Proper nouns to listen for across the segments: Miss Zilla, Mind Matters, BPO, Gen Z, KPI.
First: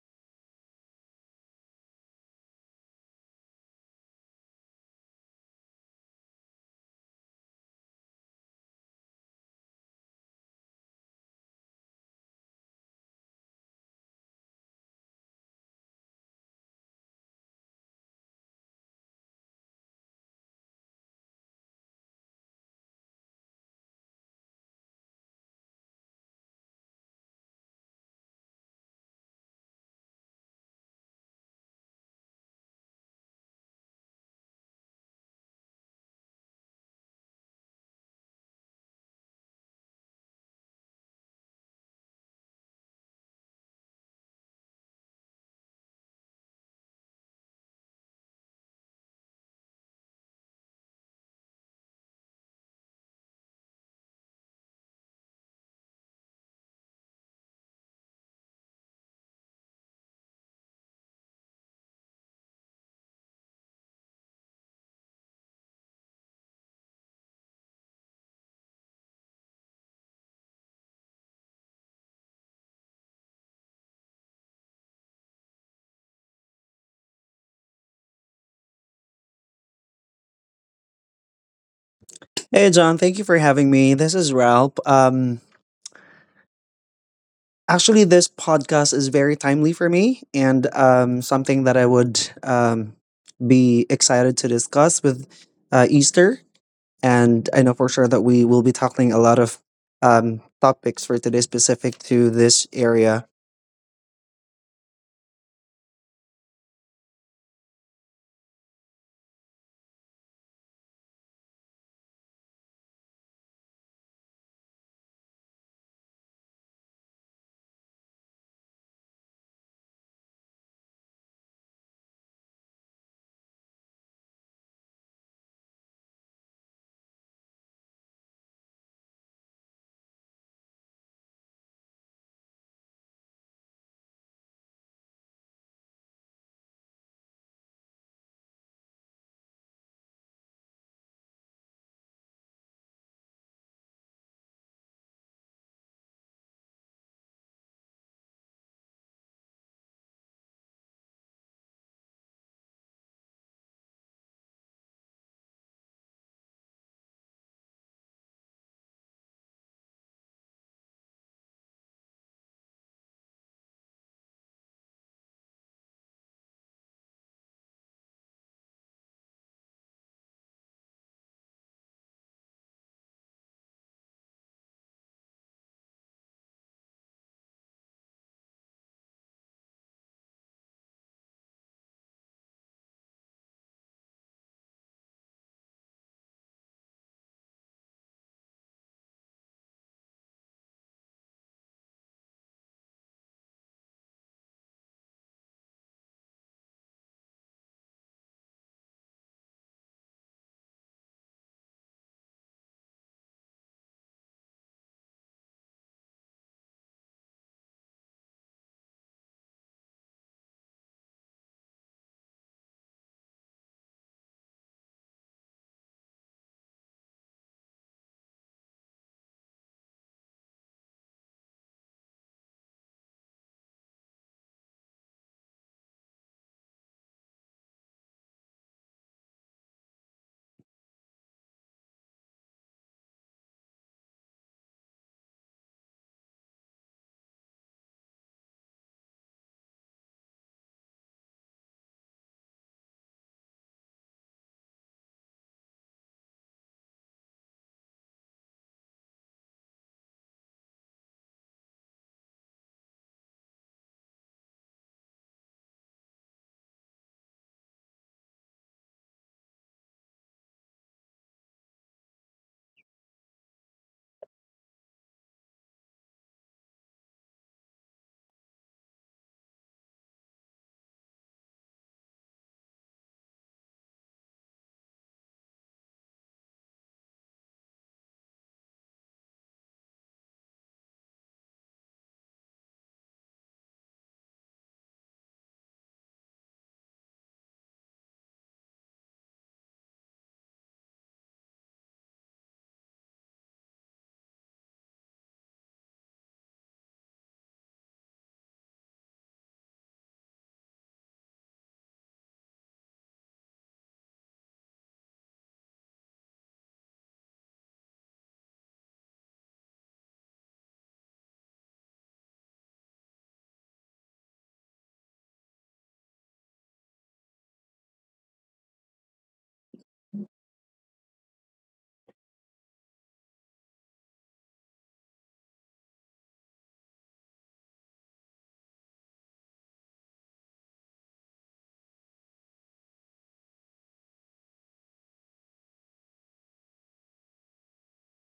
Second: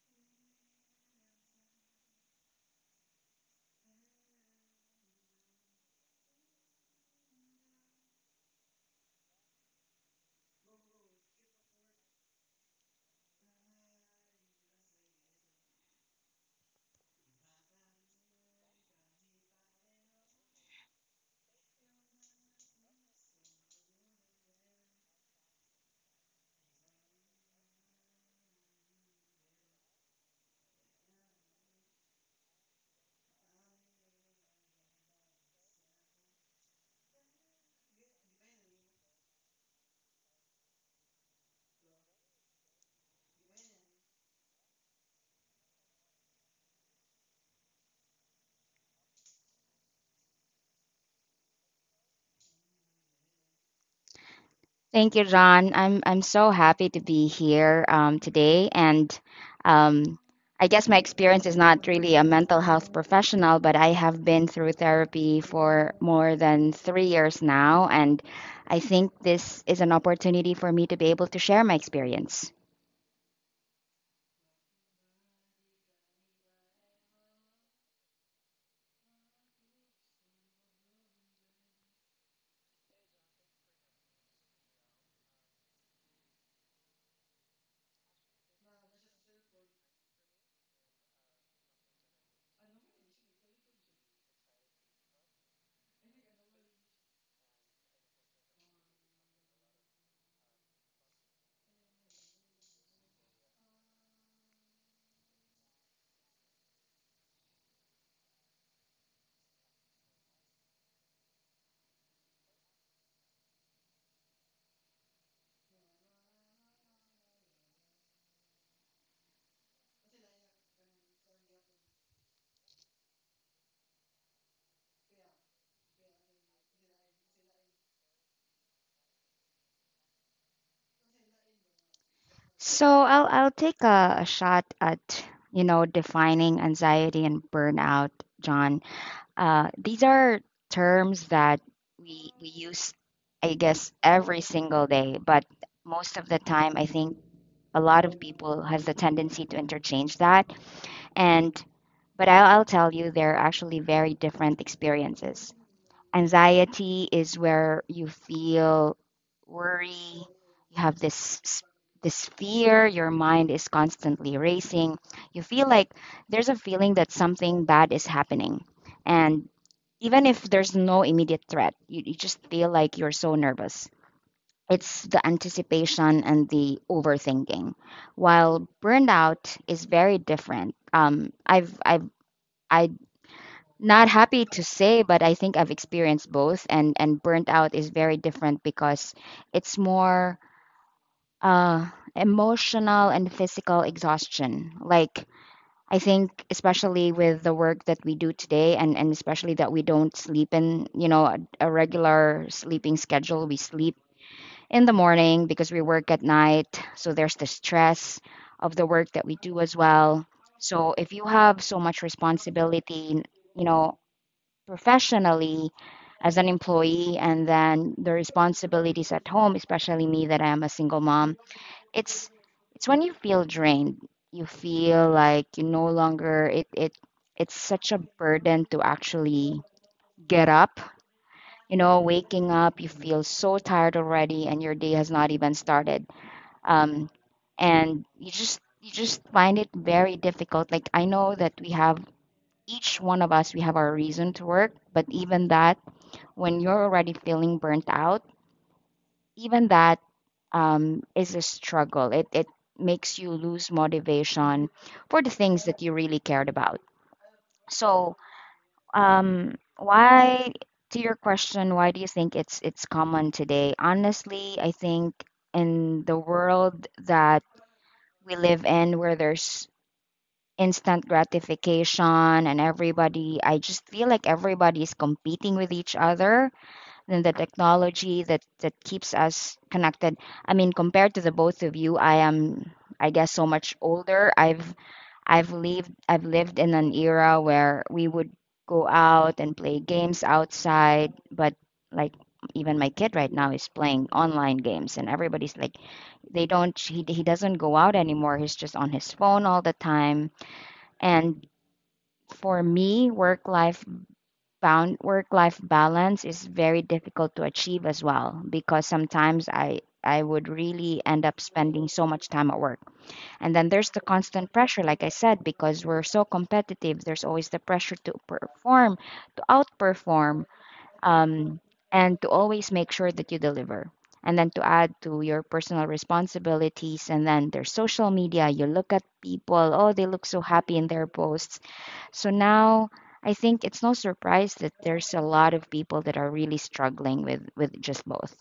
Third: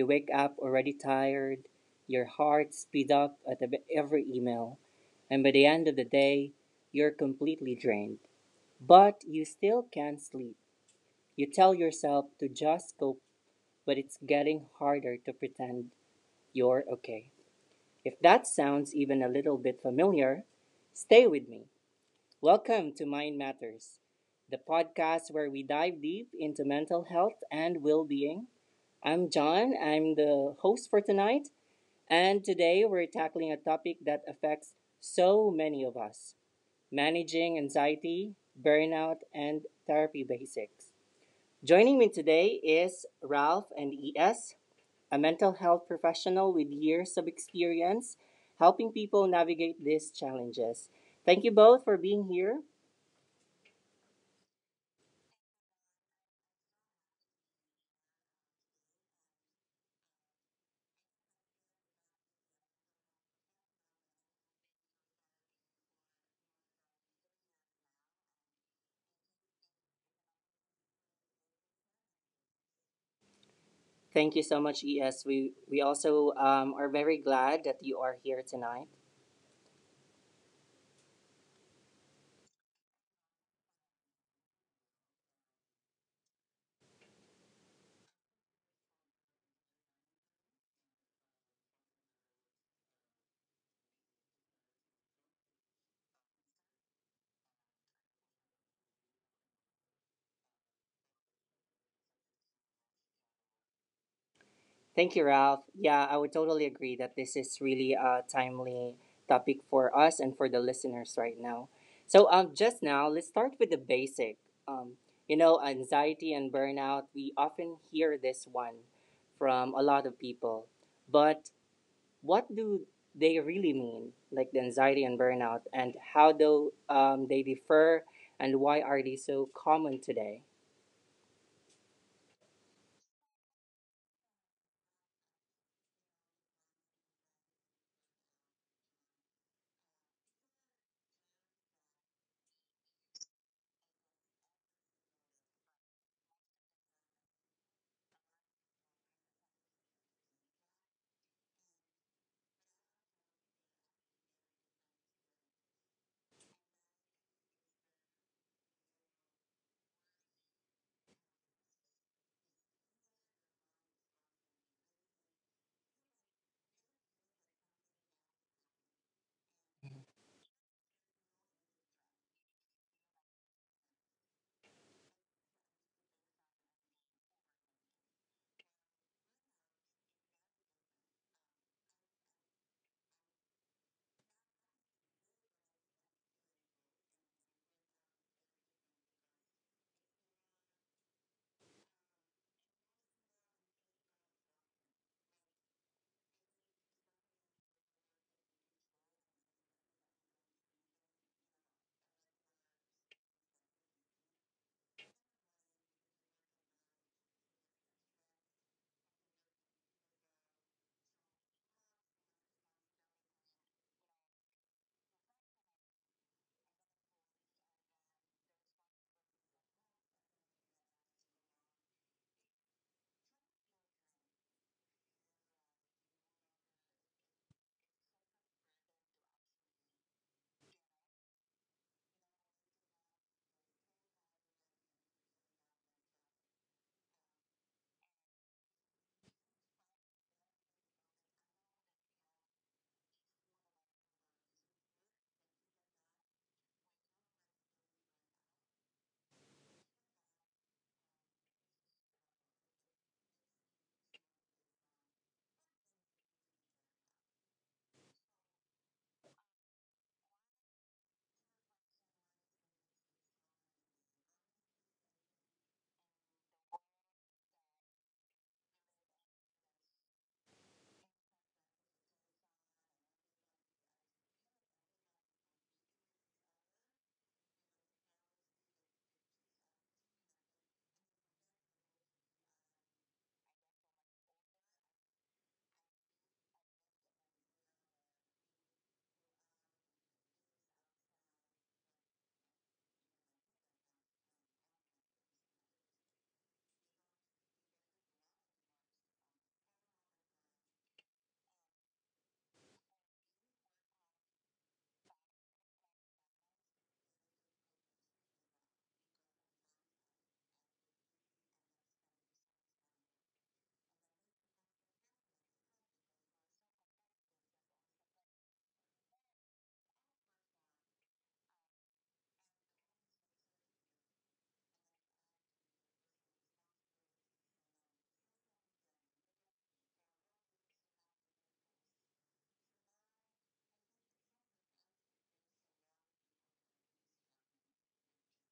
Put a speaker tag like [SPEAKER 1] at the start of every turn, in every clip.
[SPEAKER 1] You wake up already tired, your heart speeds up at every email, and by the end of the day, you're
[SPEAKER 2] yun?
[SPEAKER 1] completely drained. But you still can't sleep.
[SPEAKER 2] Di
[SPEAKER 1] You tell yourself to just cope, but it's getting harder to pretend you're okay. If that sounds even a little bit familiar, stay with me. Welcome to Mind Matters, the podcast where we dive deep into mental health and well being. I'm John. I'm the host for tonight. And today we're tackling a topic that affects so many of us: managing anxiety, burnout, and therapy basics. Joining me today is
[SPEAKER 2] ba
[SPEAKER 1] Ralph
[SPEAKER 2] yun?
[SPEAKER 1] and ES, a mental health professional with years of experience helping people navigate these challenges. Thank you both for being here.
[SPEAKER 2] Thank you, John. I'm so happy to be here today, and um, I guess my experience is not really a mental health professional, but I have been through therapy for more than 3 years now, and I think this is an opportunity for me to be able to share my experience.
[SPEAKER 1] Thank you so much, ES. We also are very glad that you are here tonight.
[SPEAKER 3] Hey John, thank you for having me. This is Ralph. Actually, this podcast is very timely for me, and something that I would be excited to discuss with Easter. And I know for sure that we will be tackling a lot of topics for today specific to this area.
[SPEAKER 1] Thank you, Ralph. Yeah, I would totally agree that this is really a timely topic for us and for the listeners right now. So, just now, let's start with the basic. Um, you know, anxiety and burnout, we often hear this one from a lot of people. But what do they really mean, like the anxiety and burnout, and how do they differ, and why are they so common today?
[SPEAKER 2] So I'll take a shot at defining anxiety and burnout, John. These are terms that we use, I guess, every single day. But most of the time, I think a lot of people has the tendency to interchange that. And but I'll tell you, they're actually very different experiences. Anxiety is where you feel worry, you have this fear, your mind is constantly racing. You feel like there's a feeling that something bad is happening. And even if there's no immediate threat, you just feel like you're so nervous. It's the anticipation and the overthinking. While burnout is very different. I not happy to say, but I think I've experienced both, and burnt out is very different because it's more uh, emotional and physical exhaustion. Like I think, especially with the work that we do today, and especially that we don't sleep in, a regular sleeping schedule. We sleep in the morning because we work at night, so there's the stress of the work that we do as well. So if you have so much responsibility, you know professionally as an employee, and then the responsibilities at home, especially me that I'm a single mom. It's it's when you feel drained, you feel like you no longer, it's such a burden to actually get up. Waking up, you feel so tired already and your day has not even started. um and you just find it very difficult. Like, I know that we have, each one of us, we have our reason to work, but even that, when you're already feeling burnt out, even that is a struggle. It makes you lose motivation for the things that you really cared about. So, why, to your question, why do you think it's common today? Honestly, I think in the world that we live in, where there's instant gratification and everybody, I just feel like everybody's competing with each other and the technology that keeps us connected. I mean, compared to the both of you, I am, I guess, so much older. I've lived in an era where we would go out and play games outside, but like, even my kid right now is playing online games and everybody's like, they don't he doesn't go out anymore, he's just on his phone all the time. And for me, work life found work life balance is very difficult to achieve as well, because sometimes I would really end up spending so much time at work. And then there's the constant pressure, like I said, because we're so competitive, there's always the pressure to perform, to outperform, um and to always make sure that you deliver. And then, to add, to your personal responsibilities, and then there's social media. You look at people, oh, they look so happy in their posts. So now I think it's no surprise that there's a lot of people that are really struggling with just both.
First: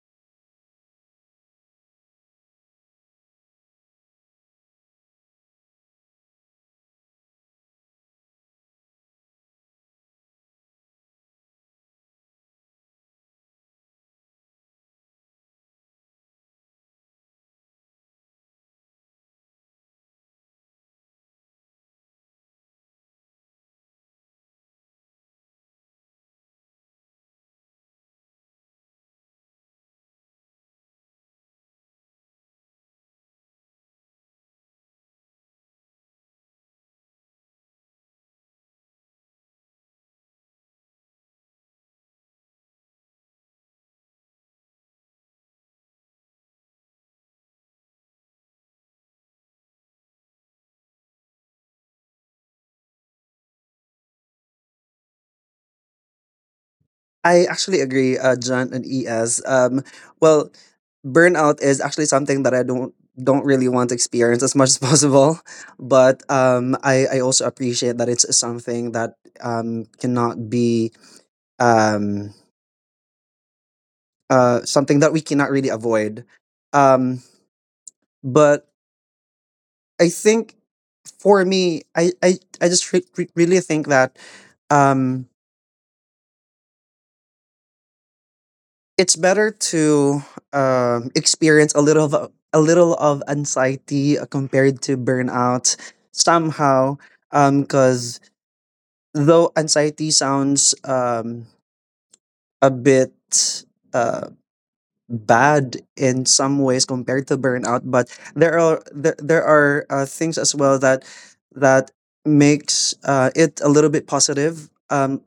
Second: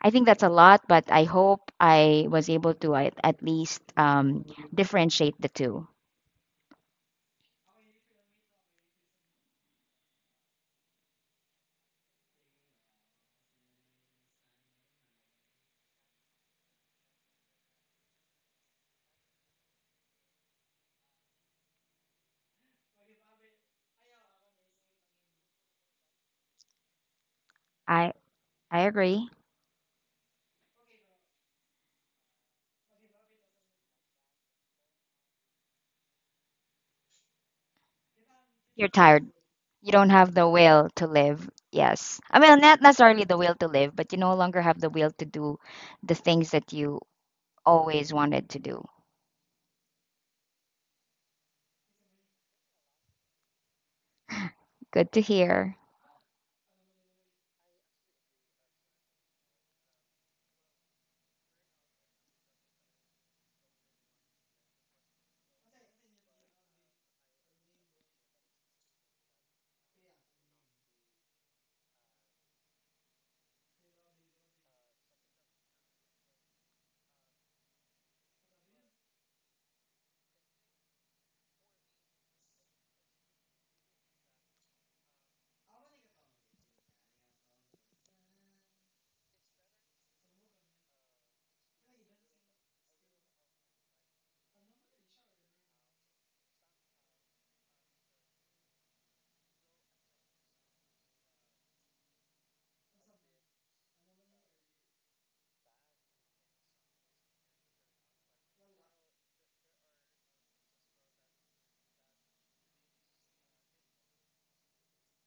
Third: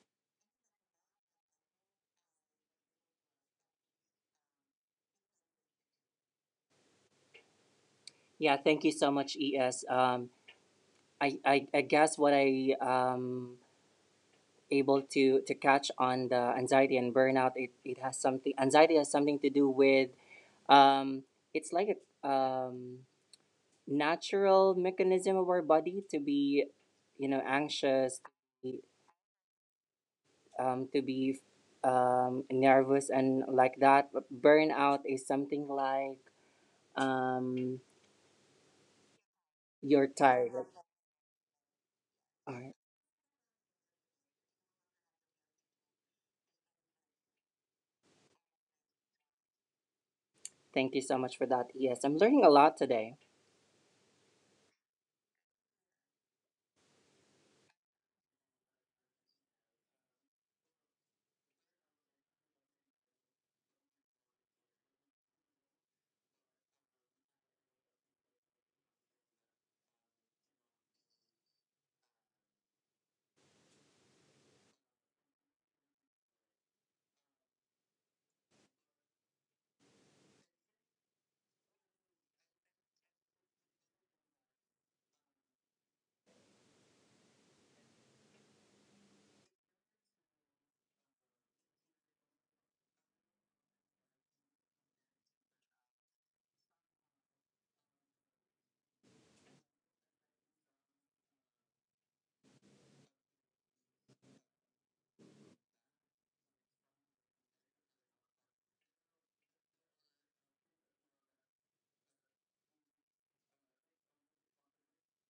[SPEAKER 2] I think that's a lot, but I hope I was able to at least differentiate the two.
[SPEAKER 1] Yeah, thank you so much, ES. I guess what I able to catch on the anxiety and burnout, it has something, anxiety has something to do with um it's like a natural mechanism of our body to be, you know,
[SPEAKER 2] I
[SPEAKER 1] anxious,
[SPEAKER 2] I agree.
[SPEAKER 1] to be nervous and like that. But burnout is something like um
[SPEAKER 2] You're tired. You
[SPEAKER 1] you're
[SPEAKER 2] don't have the
[SPEAKER 1] tired.
[SPEAKER 2] will to live. Yes. I
[SPEAKER 1] All
[SPEAKER 2] mean,
[SPEAKER 1] right,
[SPEAKER 2] not necessarily the will to live, but you no longer have the will to do the things that you always wanted to do.
[SPEAKER 1] thank you so much for that. Yes, I'm learning a lot today.
[SPEAKER 2] Good to hear.
[SPEAKER 3] I actually agree, John and ES. Well, burnout is actually something that I don't really want to experience as much as possible. But I also appreciate that it's something that cannot be um something that we cannot really avoid. Um, but I think for me, I just really think that um it's better to experience a little of a little of anxiety compared to burnout somehow, because though anxiety sounds a bit uh, bad in some ways compared to burnout, but there are there are things as well that that makes it a little bit positive.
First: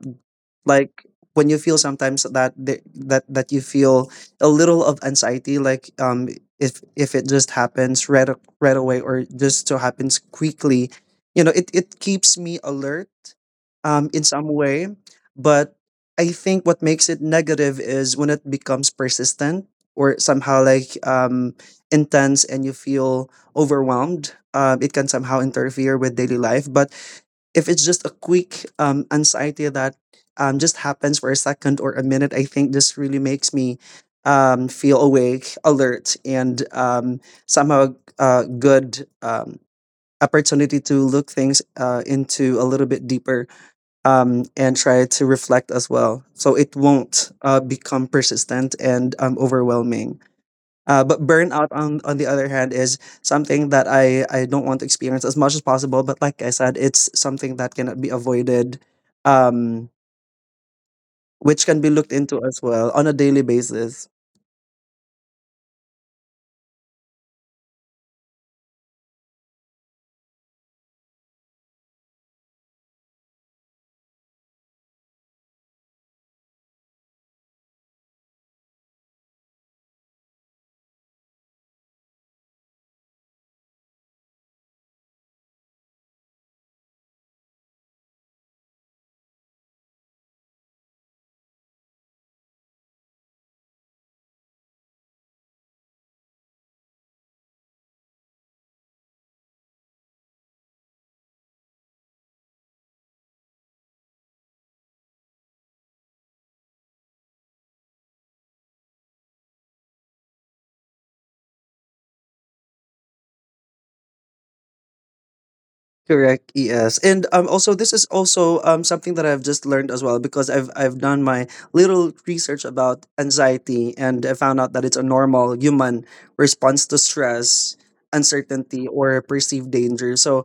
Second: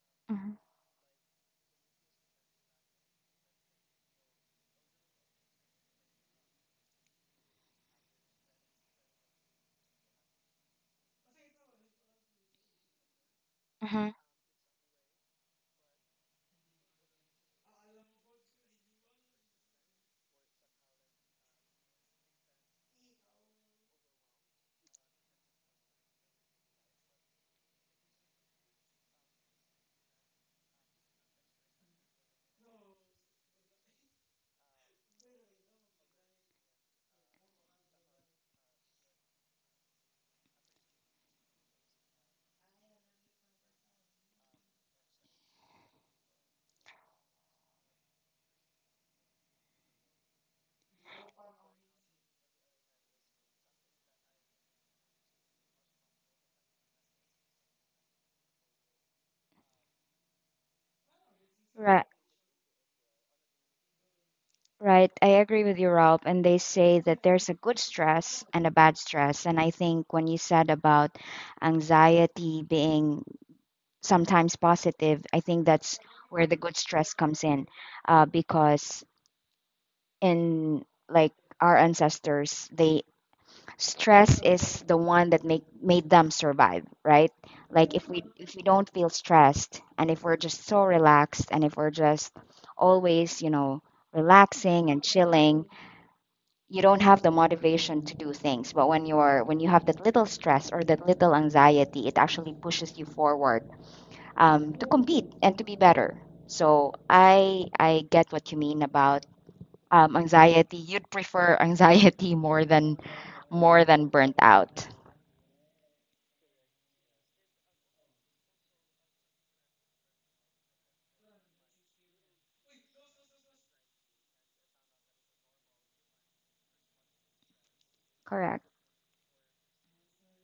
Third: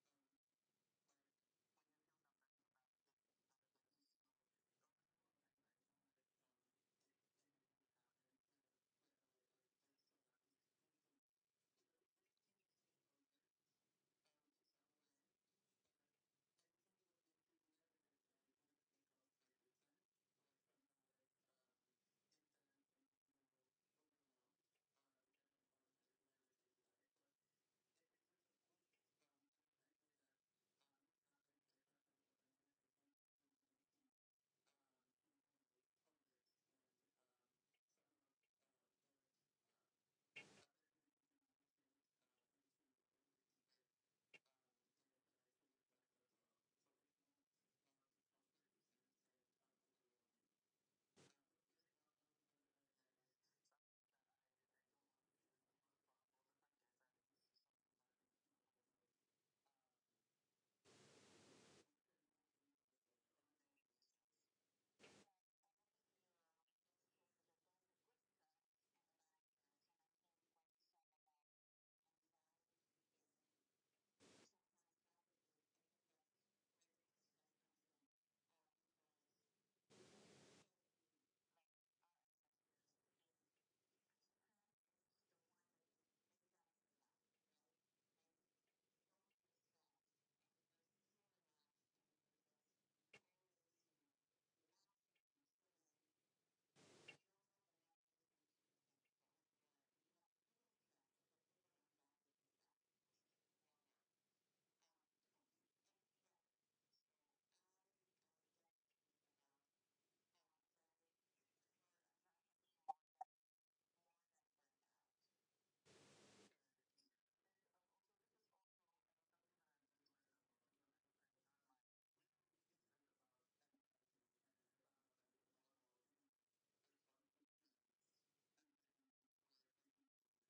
[SPEAKER 3] Like when you feel sometimes that that you feel a little of anxiety, like if it just happens right right away, or just so happens quickly, it keeps me alert
[SPEAKER 2] Mm-hmm.
[SPEAKER 3] in some way. But I think what makes it negative is when it becomes persistent, or somehow like intense, and you feel overwhelmed. It can somehow interfere with daily life. But if it's just a quick anxiety that just happens for a second or a minute, I think this really makes me feel awake, alert, and somehow a good opportunity to look things into a little bit deeper, and try to reflect as well. So it won't become persistent and overwhelming. But burnout, on the other hand, is something that I don't want to experience as much as possible. But like I said, it's something that cannot be avoided, um, which can be
[SPEAKER 2] Right.
[SPEAKER 3] looked into as well on a daily basis.
[SPEAKER 2] Right, I agree with you, Rob. And they say that there's a good stress and a bad stress. And I think when you said about anxiety being sometimes positive, I think that's where the good stress comes in, because in like our ancestors, they stress is the one that make made them survive, right? Like, if we don't feel stressed, and if we're just so relaxed, and if we're just always, you know, relaxing and chilling, you don't have the motivation to do things. But when you're, when you have that little stress or that little anxiety, it actually pushes you forward, to compete and to be better. So I get what you mean about anxiety. You'd prefer anxiety more than burnt out.
[SPEAKER 3] Correct. Yes, and also this is also something that I've just learned as well, because I've done my little research about anxiety, and I found out that it's a normal human response to stress,
[SPEAKER 2] Correct.
[SPEAKER 3] uncertainty, or perceived danger. So,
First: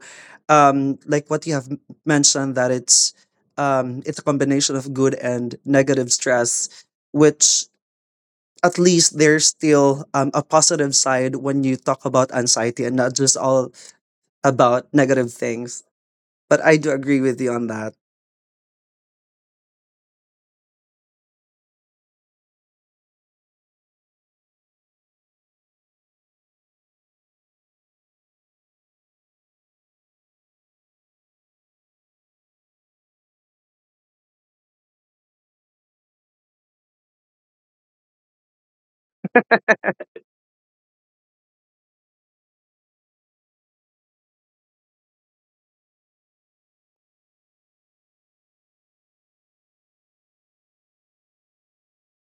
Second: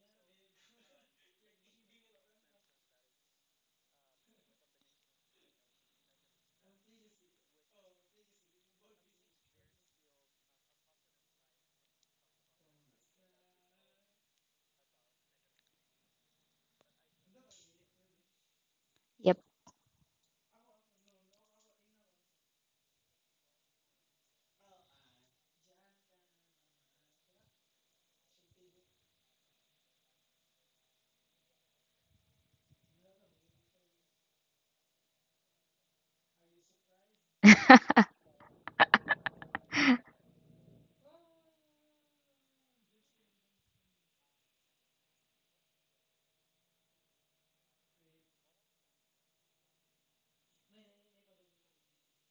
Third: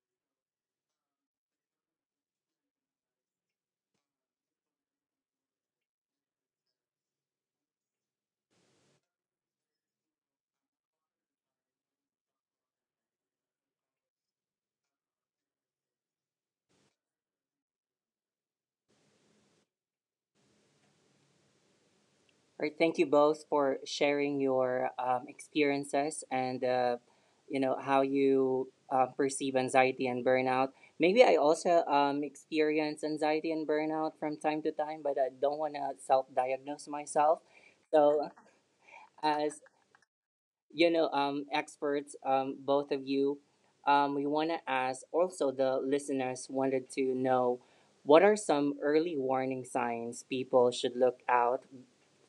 [SPEAKER 3] like what you have mentioned, that it's a combination of good and negative stress, which at least there's still a positive side when you talk about anxiety, and not just all about negative things. But I do agree with you on that.
[SPEAKER 2] Yep.
[SPEAKER 1] All right, thank you both for sharing your experiences and you know how you perceive anxiety and burnout. Maybe I also experience anxiety and burnout from time to time, but I don't want to self-diagnose myself. So, as you know, experts, both of you, we want to ask. Also, the listeners wanted to know what are some early warning signs people should look out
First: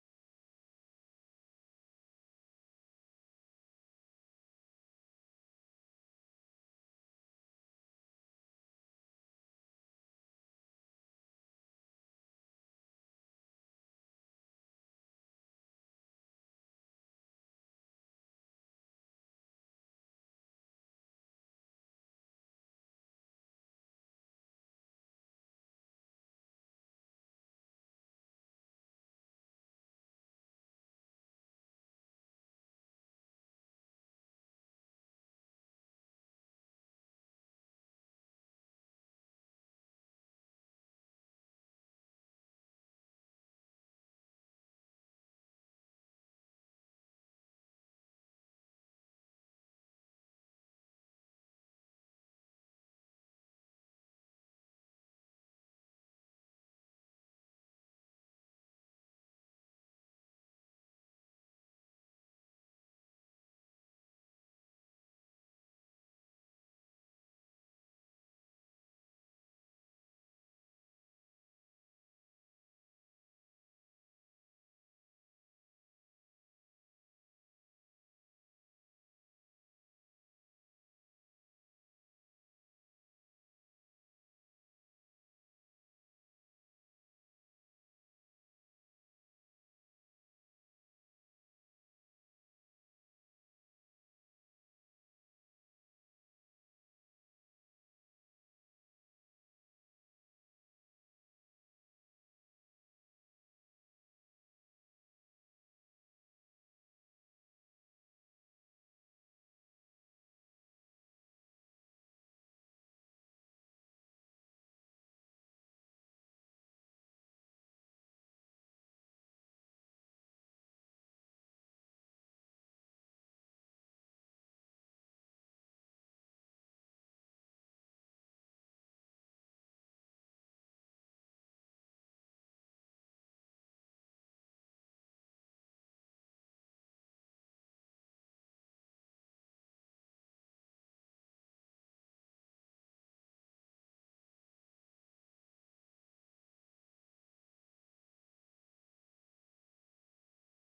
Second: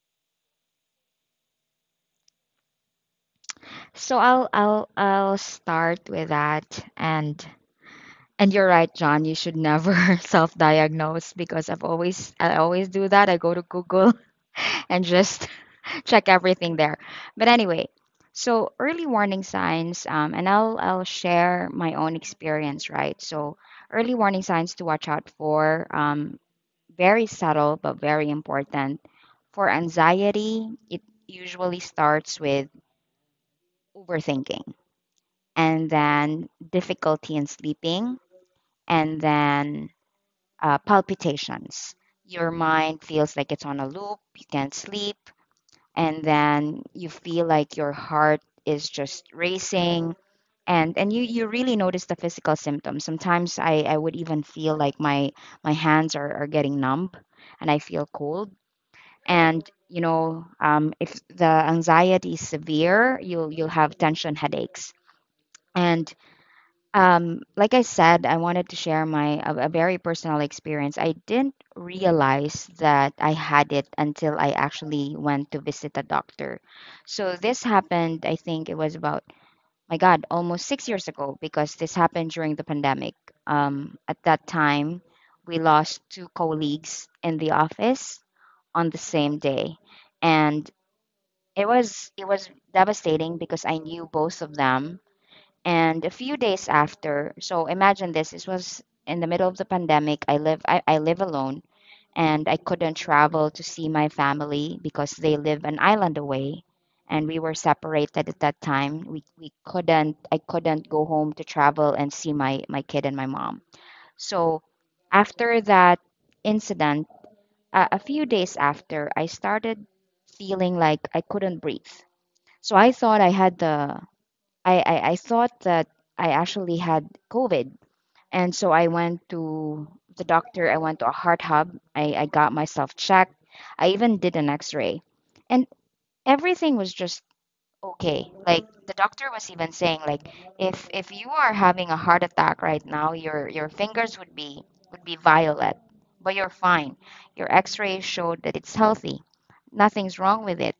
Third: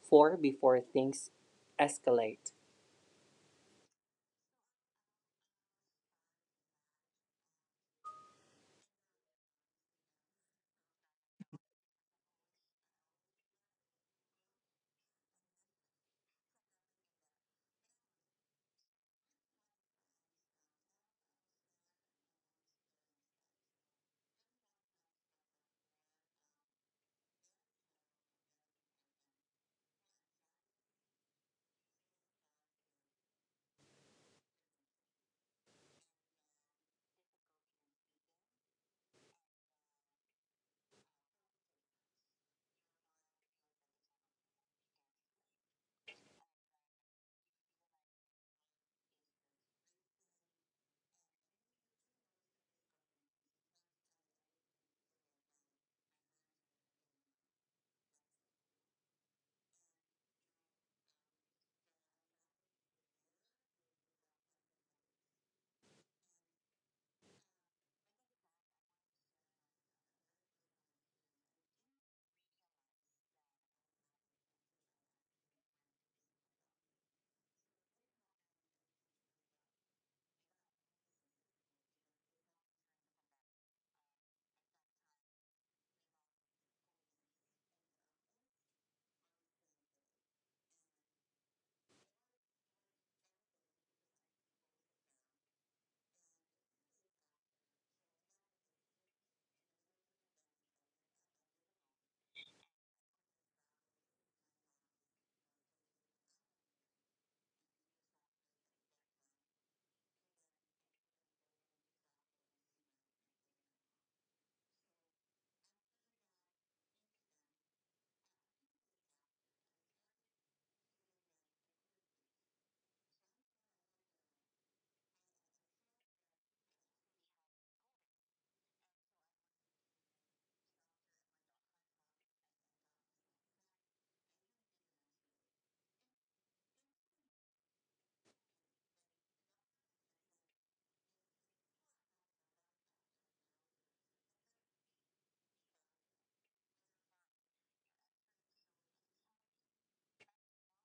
[SPEAKER 1] for before things escalate.
[SPEAKER 2] So I'll start with that. And and you're right, John, you should never self-diagnose, because I always do that. I go to Google and just check everything there. But anyway, so early warning signs, and I'll share my own experience, right? So early warning signs to watch out for, very subtle but very important. For anxiety, it usually starts with overthinking, and then difficulty in sleeping, and then palpitations. Your mind feels like it's on a loop. You can't sleep, and then you feel like your heart is just racing, and you really notice the physical symptoms. Sometimes I would even feel like my hands are getting numb and I feel cold. And if the anxiety is severe, you'll have tension headaches. And like I said, I wanted to share a very personal experience. I didn't realize that I had it until I actually went to visit a doctor. So this happened, I think it was about, my God, almost 6 years ago, because this happened during the pandemic. At that time, we lost two colleagues in the office on the same day, and it was, it was devastating because I knew both of them. And a few days after, so imagine this, this was in the middle of the pandemic. I live, I live alone, and I couldn't travel to see my family because they live an island away, and we were separated at that time. We couldn't, I couldn't go home to travel and see my kid and my mom. So after that incident, a few days after, I started feeling like I couldn't breathe. So I thought I had the, I thought that I actually had COVID. And so I went to the doctor, I went to a heart hub, I got myself checked, I even did an x ray. And everything was just okay. Like, the doctor was even saying, like, if you are having a heart attack right now, your fingers would be, violet, but you're fine. Your x ray showed that it's healthy. Nothing's wrong with it.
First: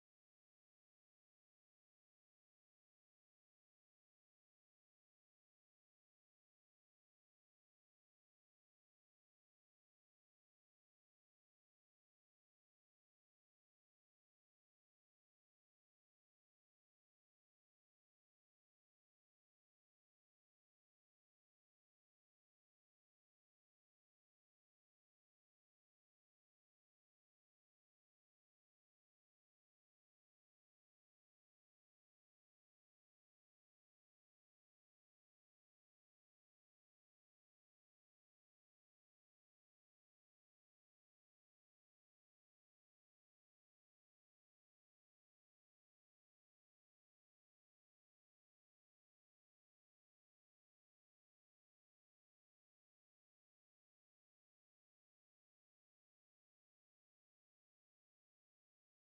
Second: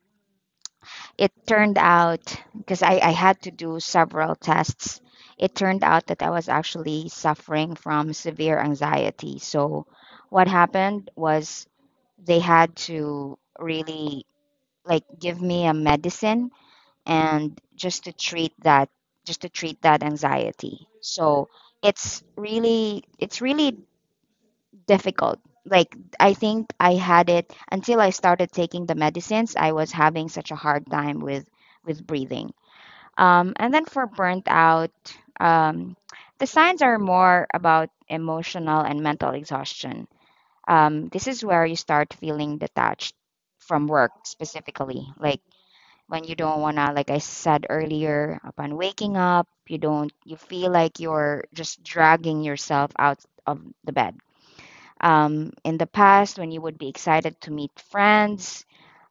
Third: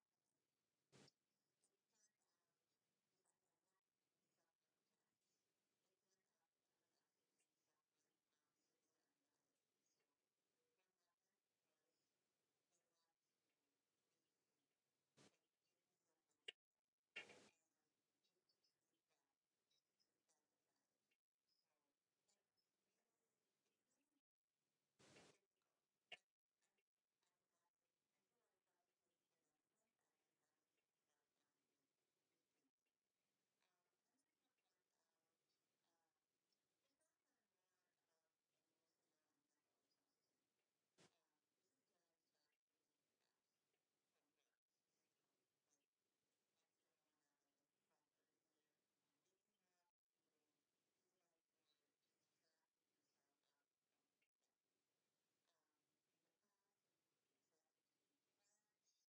[SPEAKER 2] It turned out, because I had to do several tests, it turned out that I was actually suffering from severe anxiety. So what happened was, they had to really, like, give me a medicine, and just to treat that, anxiety. So it's really, difficult. Like, I think I had it until I started taking the medicines. I was having such a hard time with breathing. And then, for burnt out, um, the signs are more about emotional and mental exhaustion. This is where you start feeling detached from work specifically. Like, when you don't wanna, like I said earlier, upon waking up, you don't, you feel like you're just dragging yourself out of the bed. In the past, when you would be excited to meet friends,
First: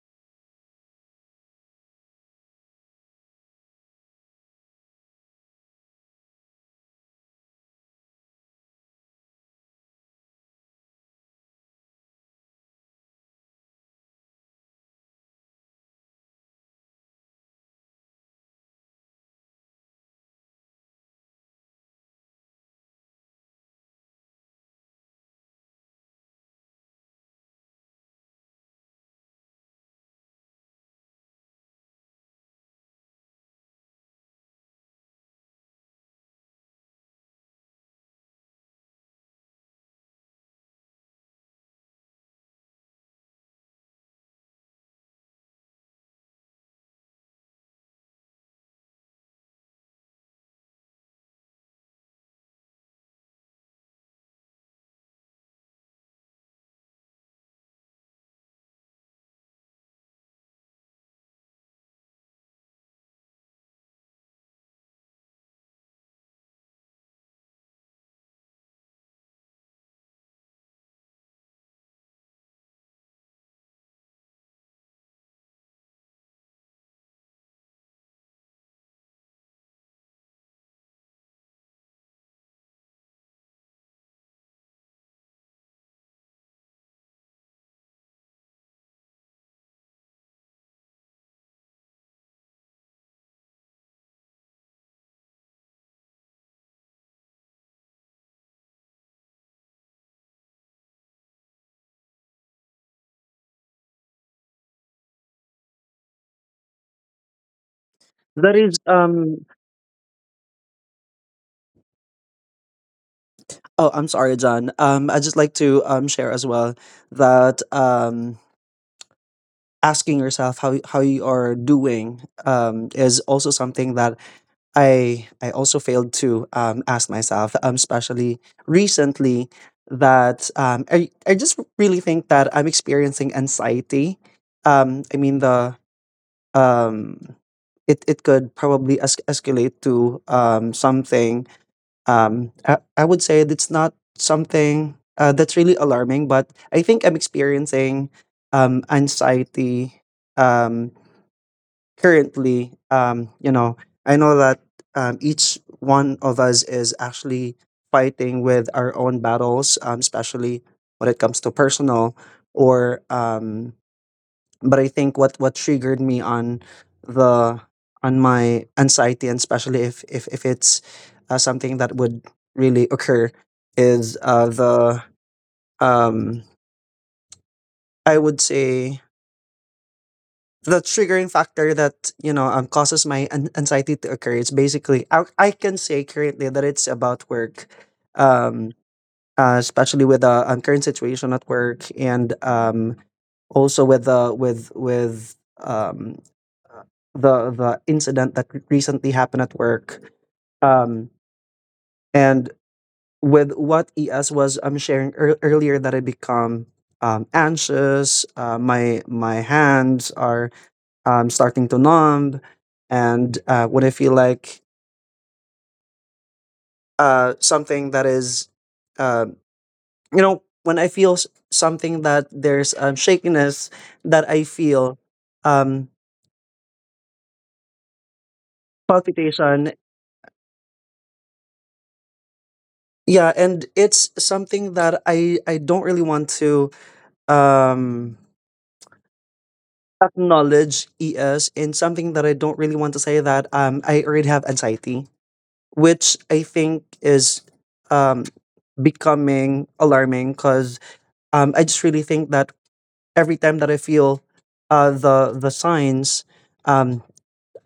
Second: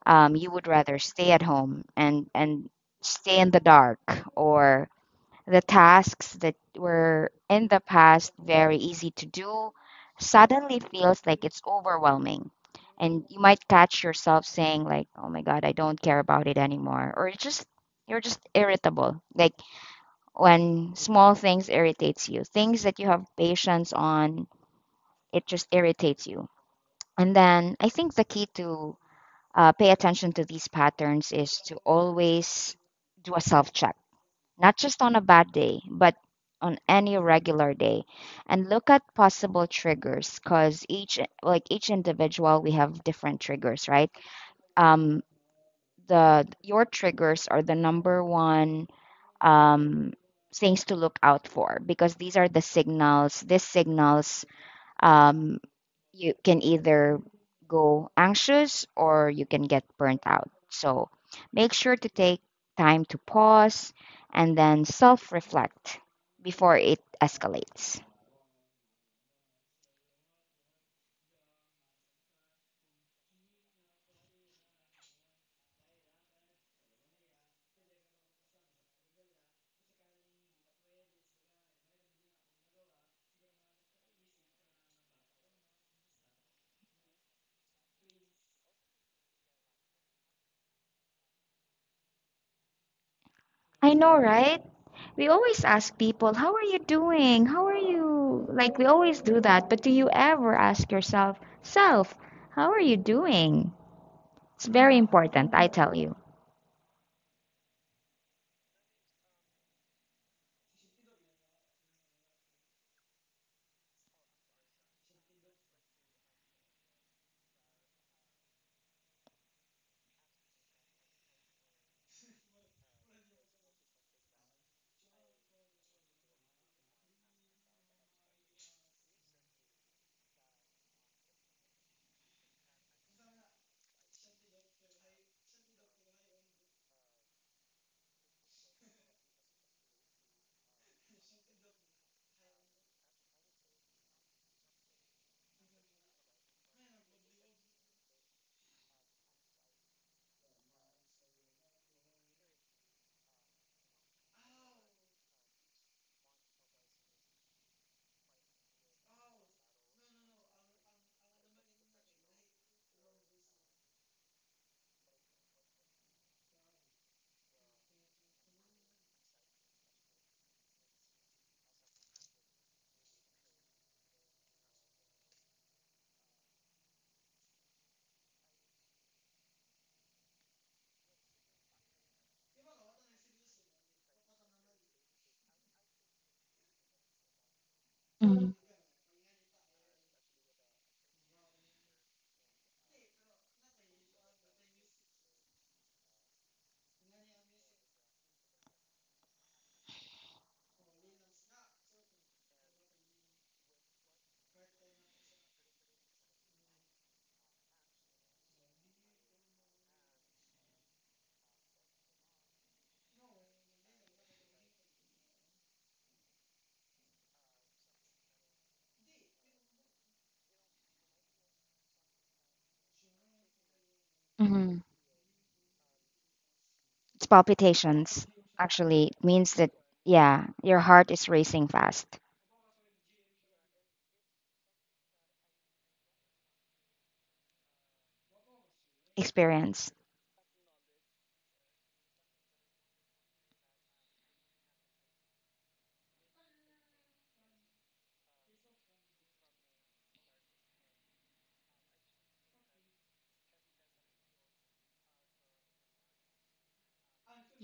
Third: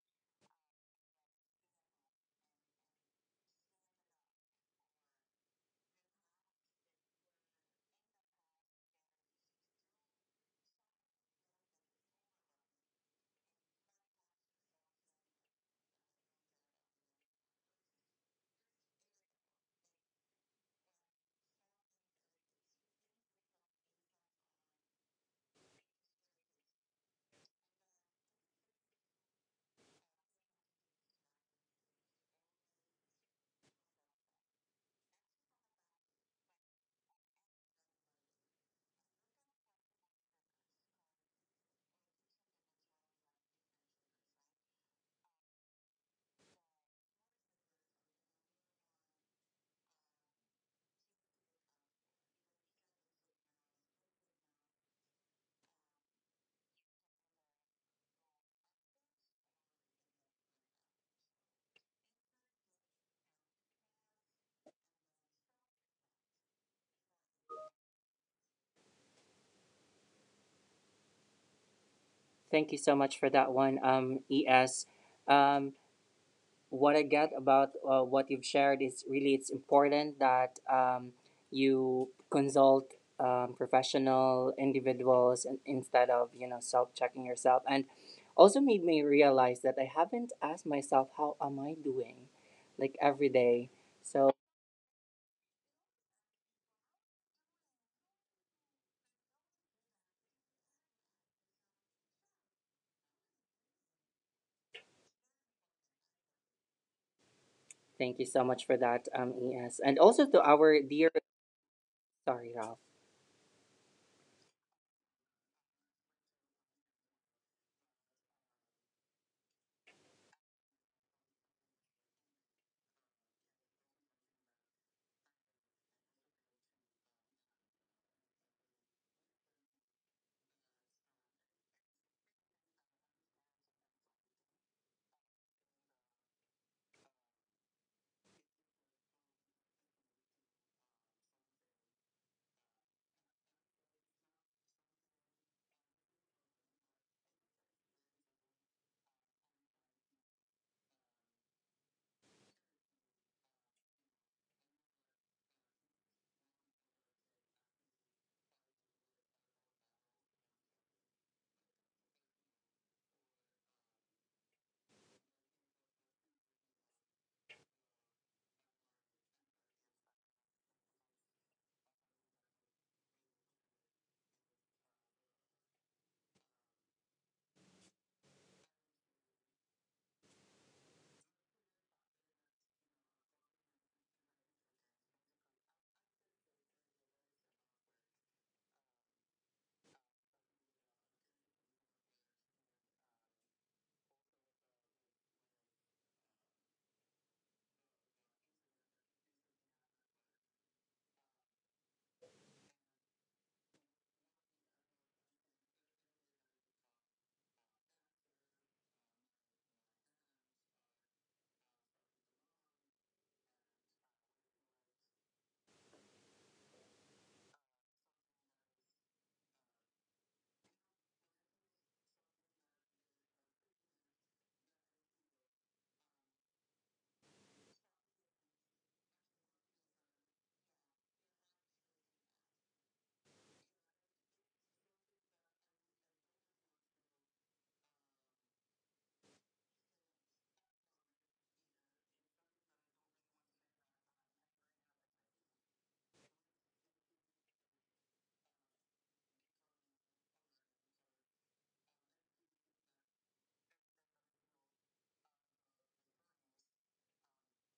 [SPEAKER 2] you would rather stay at home and stay in the dark, or the tasks that were in the past very easy to do suddenly feels like it's overwhelming. And you might catch yourself saying, like, "Oh my God, I don't care about it anymore," or it's just, you're just irritable. Like, when small things irritates you, things that you have patience on, it just irritates you. And then I think the key to pay attention to these patterns is to always do a self check, not just on a bad day, but on any regular day, and look at possible triggers, because each, like, each individual, we have different triggers, right? um the Your triggers are the number one um things to look out for, because these are the signals. These signals, um you can either go anxious or you can get burnt out. So make sure to take time to pause and then self reflect before it escalates.
[SPEAKER 1] Thank you so much for that one, ES. Um, what I get about what you've shared is really it's important that you consult professional individuals instead of, you know, self checking yourself, and also made me realize that I haven't asked myself how am I doing, like every day.
[SPEAKER 2] I know,
[SPEAKER 1] So
[SPEAKER 2] right? We always ask people, "How are you doing? How are you?" Like, we always do that. But do you ever ask yourself, "Self, how are you doing?" It's very important, I tell you.
[SPEAKER 1] thank you so
[SPEAKER 3] That
[SPEAKER 1] much for
[SPEAKER 3] is,
[SPEAKER 1] that,
[SPEAKER 3] um,
[SPEAKER 1] ES, and also to our dear, sorry, Rob.
[SPEAKER 3] oh, I'm sorry, John. I just like to share as well that asking yourself how you are doing is also something that I also failed to ask myself, especially recently, that I just really think that I'm experiencing anxiety. I mean, the um it could probably escalate to something. I would say that's not something that's really alarming, but I think I'm experiencing anxiety um, currently. I know that each one of us is actually fighting with our own battles, especially when it comes to personal or, but I think what triggered me on the on my anxiety, and especially if it's something that would really occur, is the um I would say the triggering factor that causes my anxiety to occur. It's basically I can say currently that it's about work, um especially with the current situation at work, and also with the with um the incident that recently happened at work, um, and with what ES was I'm sharing earlier, that I become anxious. My my hands are starting to numb, and when I feel like something that is uh, when I feel something, that there's shakiness that I
[SPEAKER 2] Mm-hmm.
[SPEAKER 3] feel. um,
[SPEAKER 2] It's palpitations, actually. It means
[SPEAKER 3] Palpitation.
[SPEAKER 2] that, yeah, your heart is racing fast.
[SPEAKER 3] Yeah, and it's something that I don't really want to um
[SPEAKER 2] Experience.
[SPEAKER 3] acknowledge, ES, and something that I don't really want to say, that I already have anxiety, which I think is um becoming alarming, because I just really think that every time that I feel the signs, um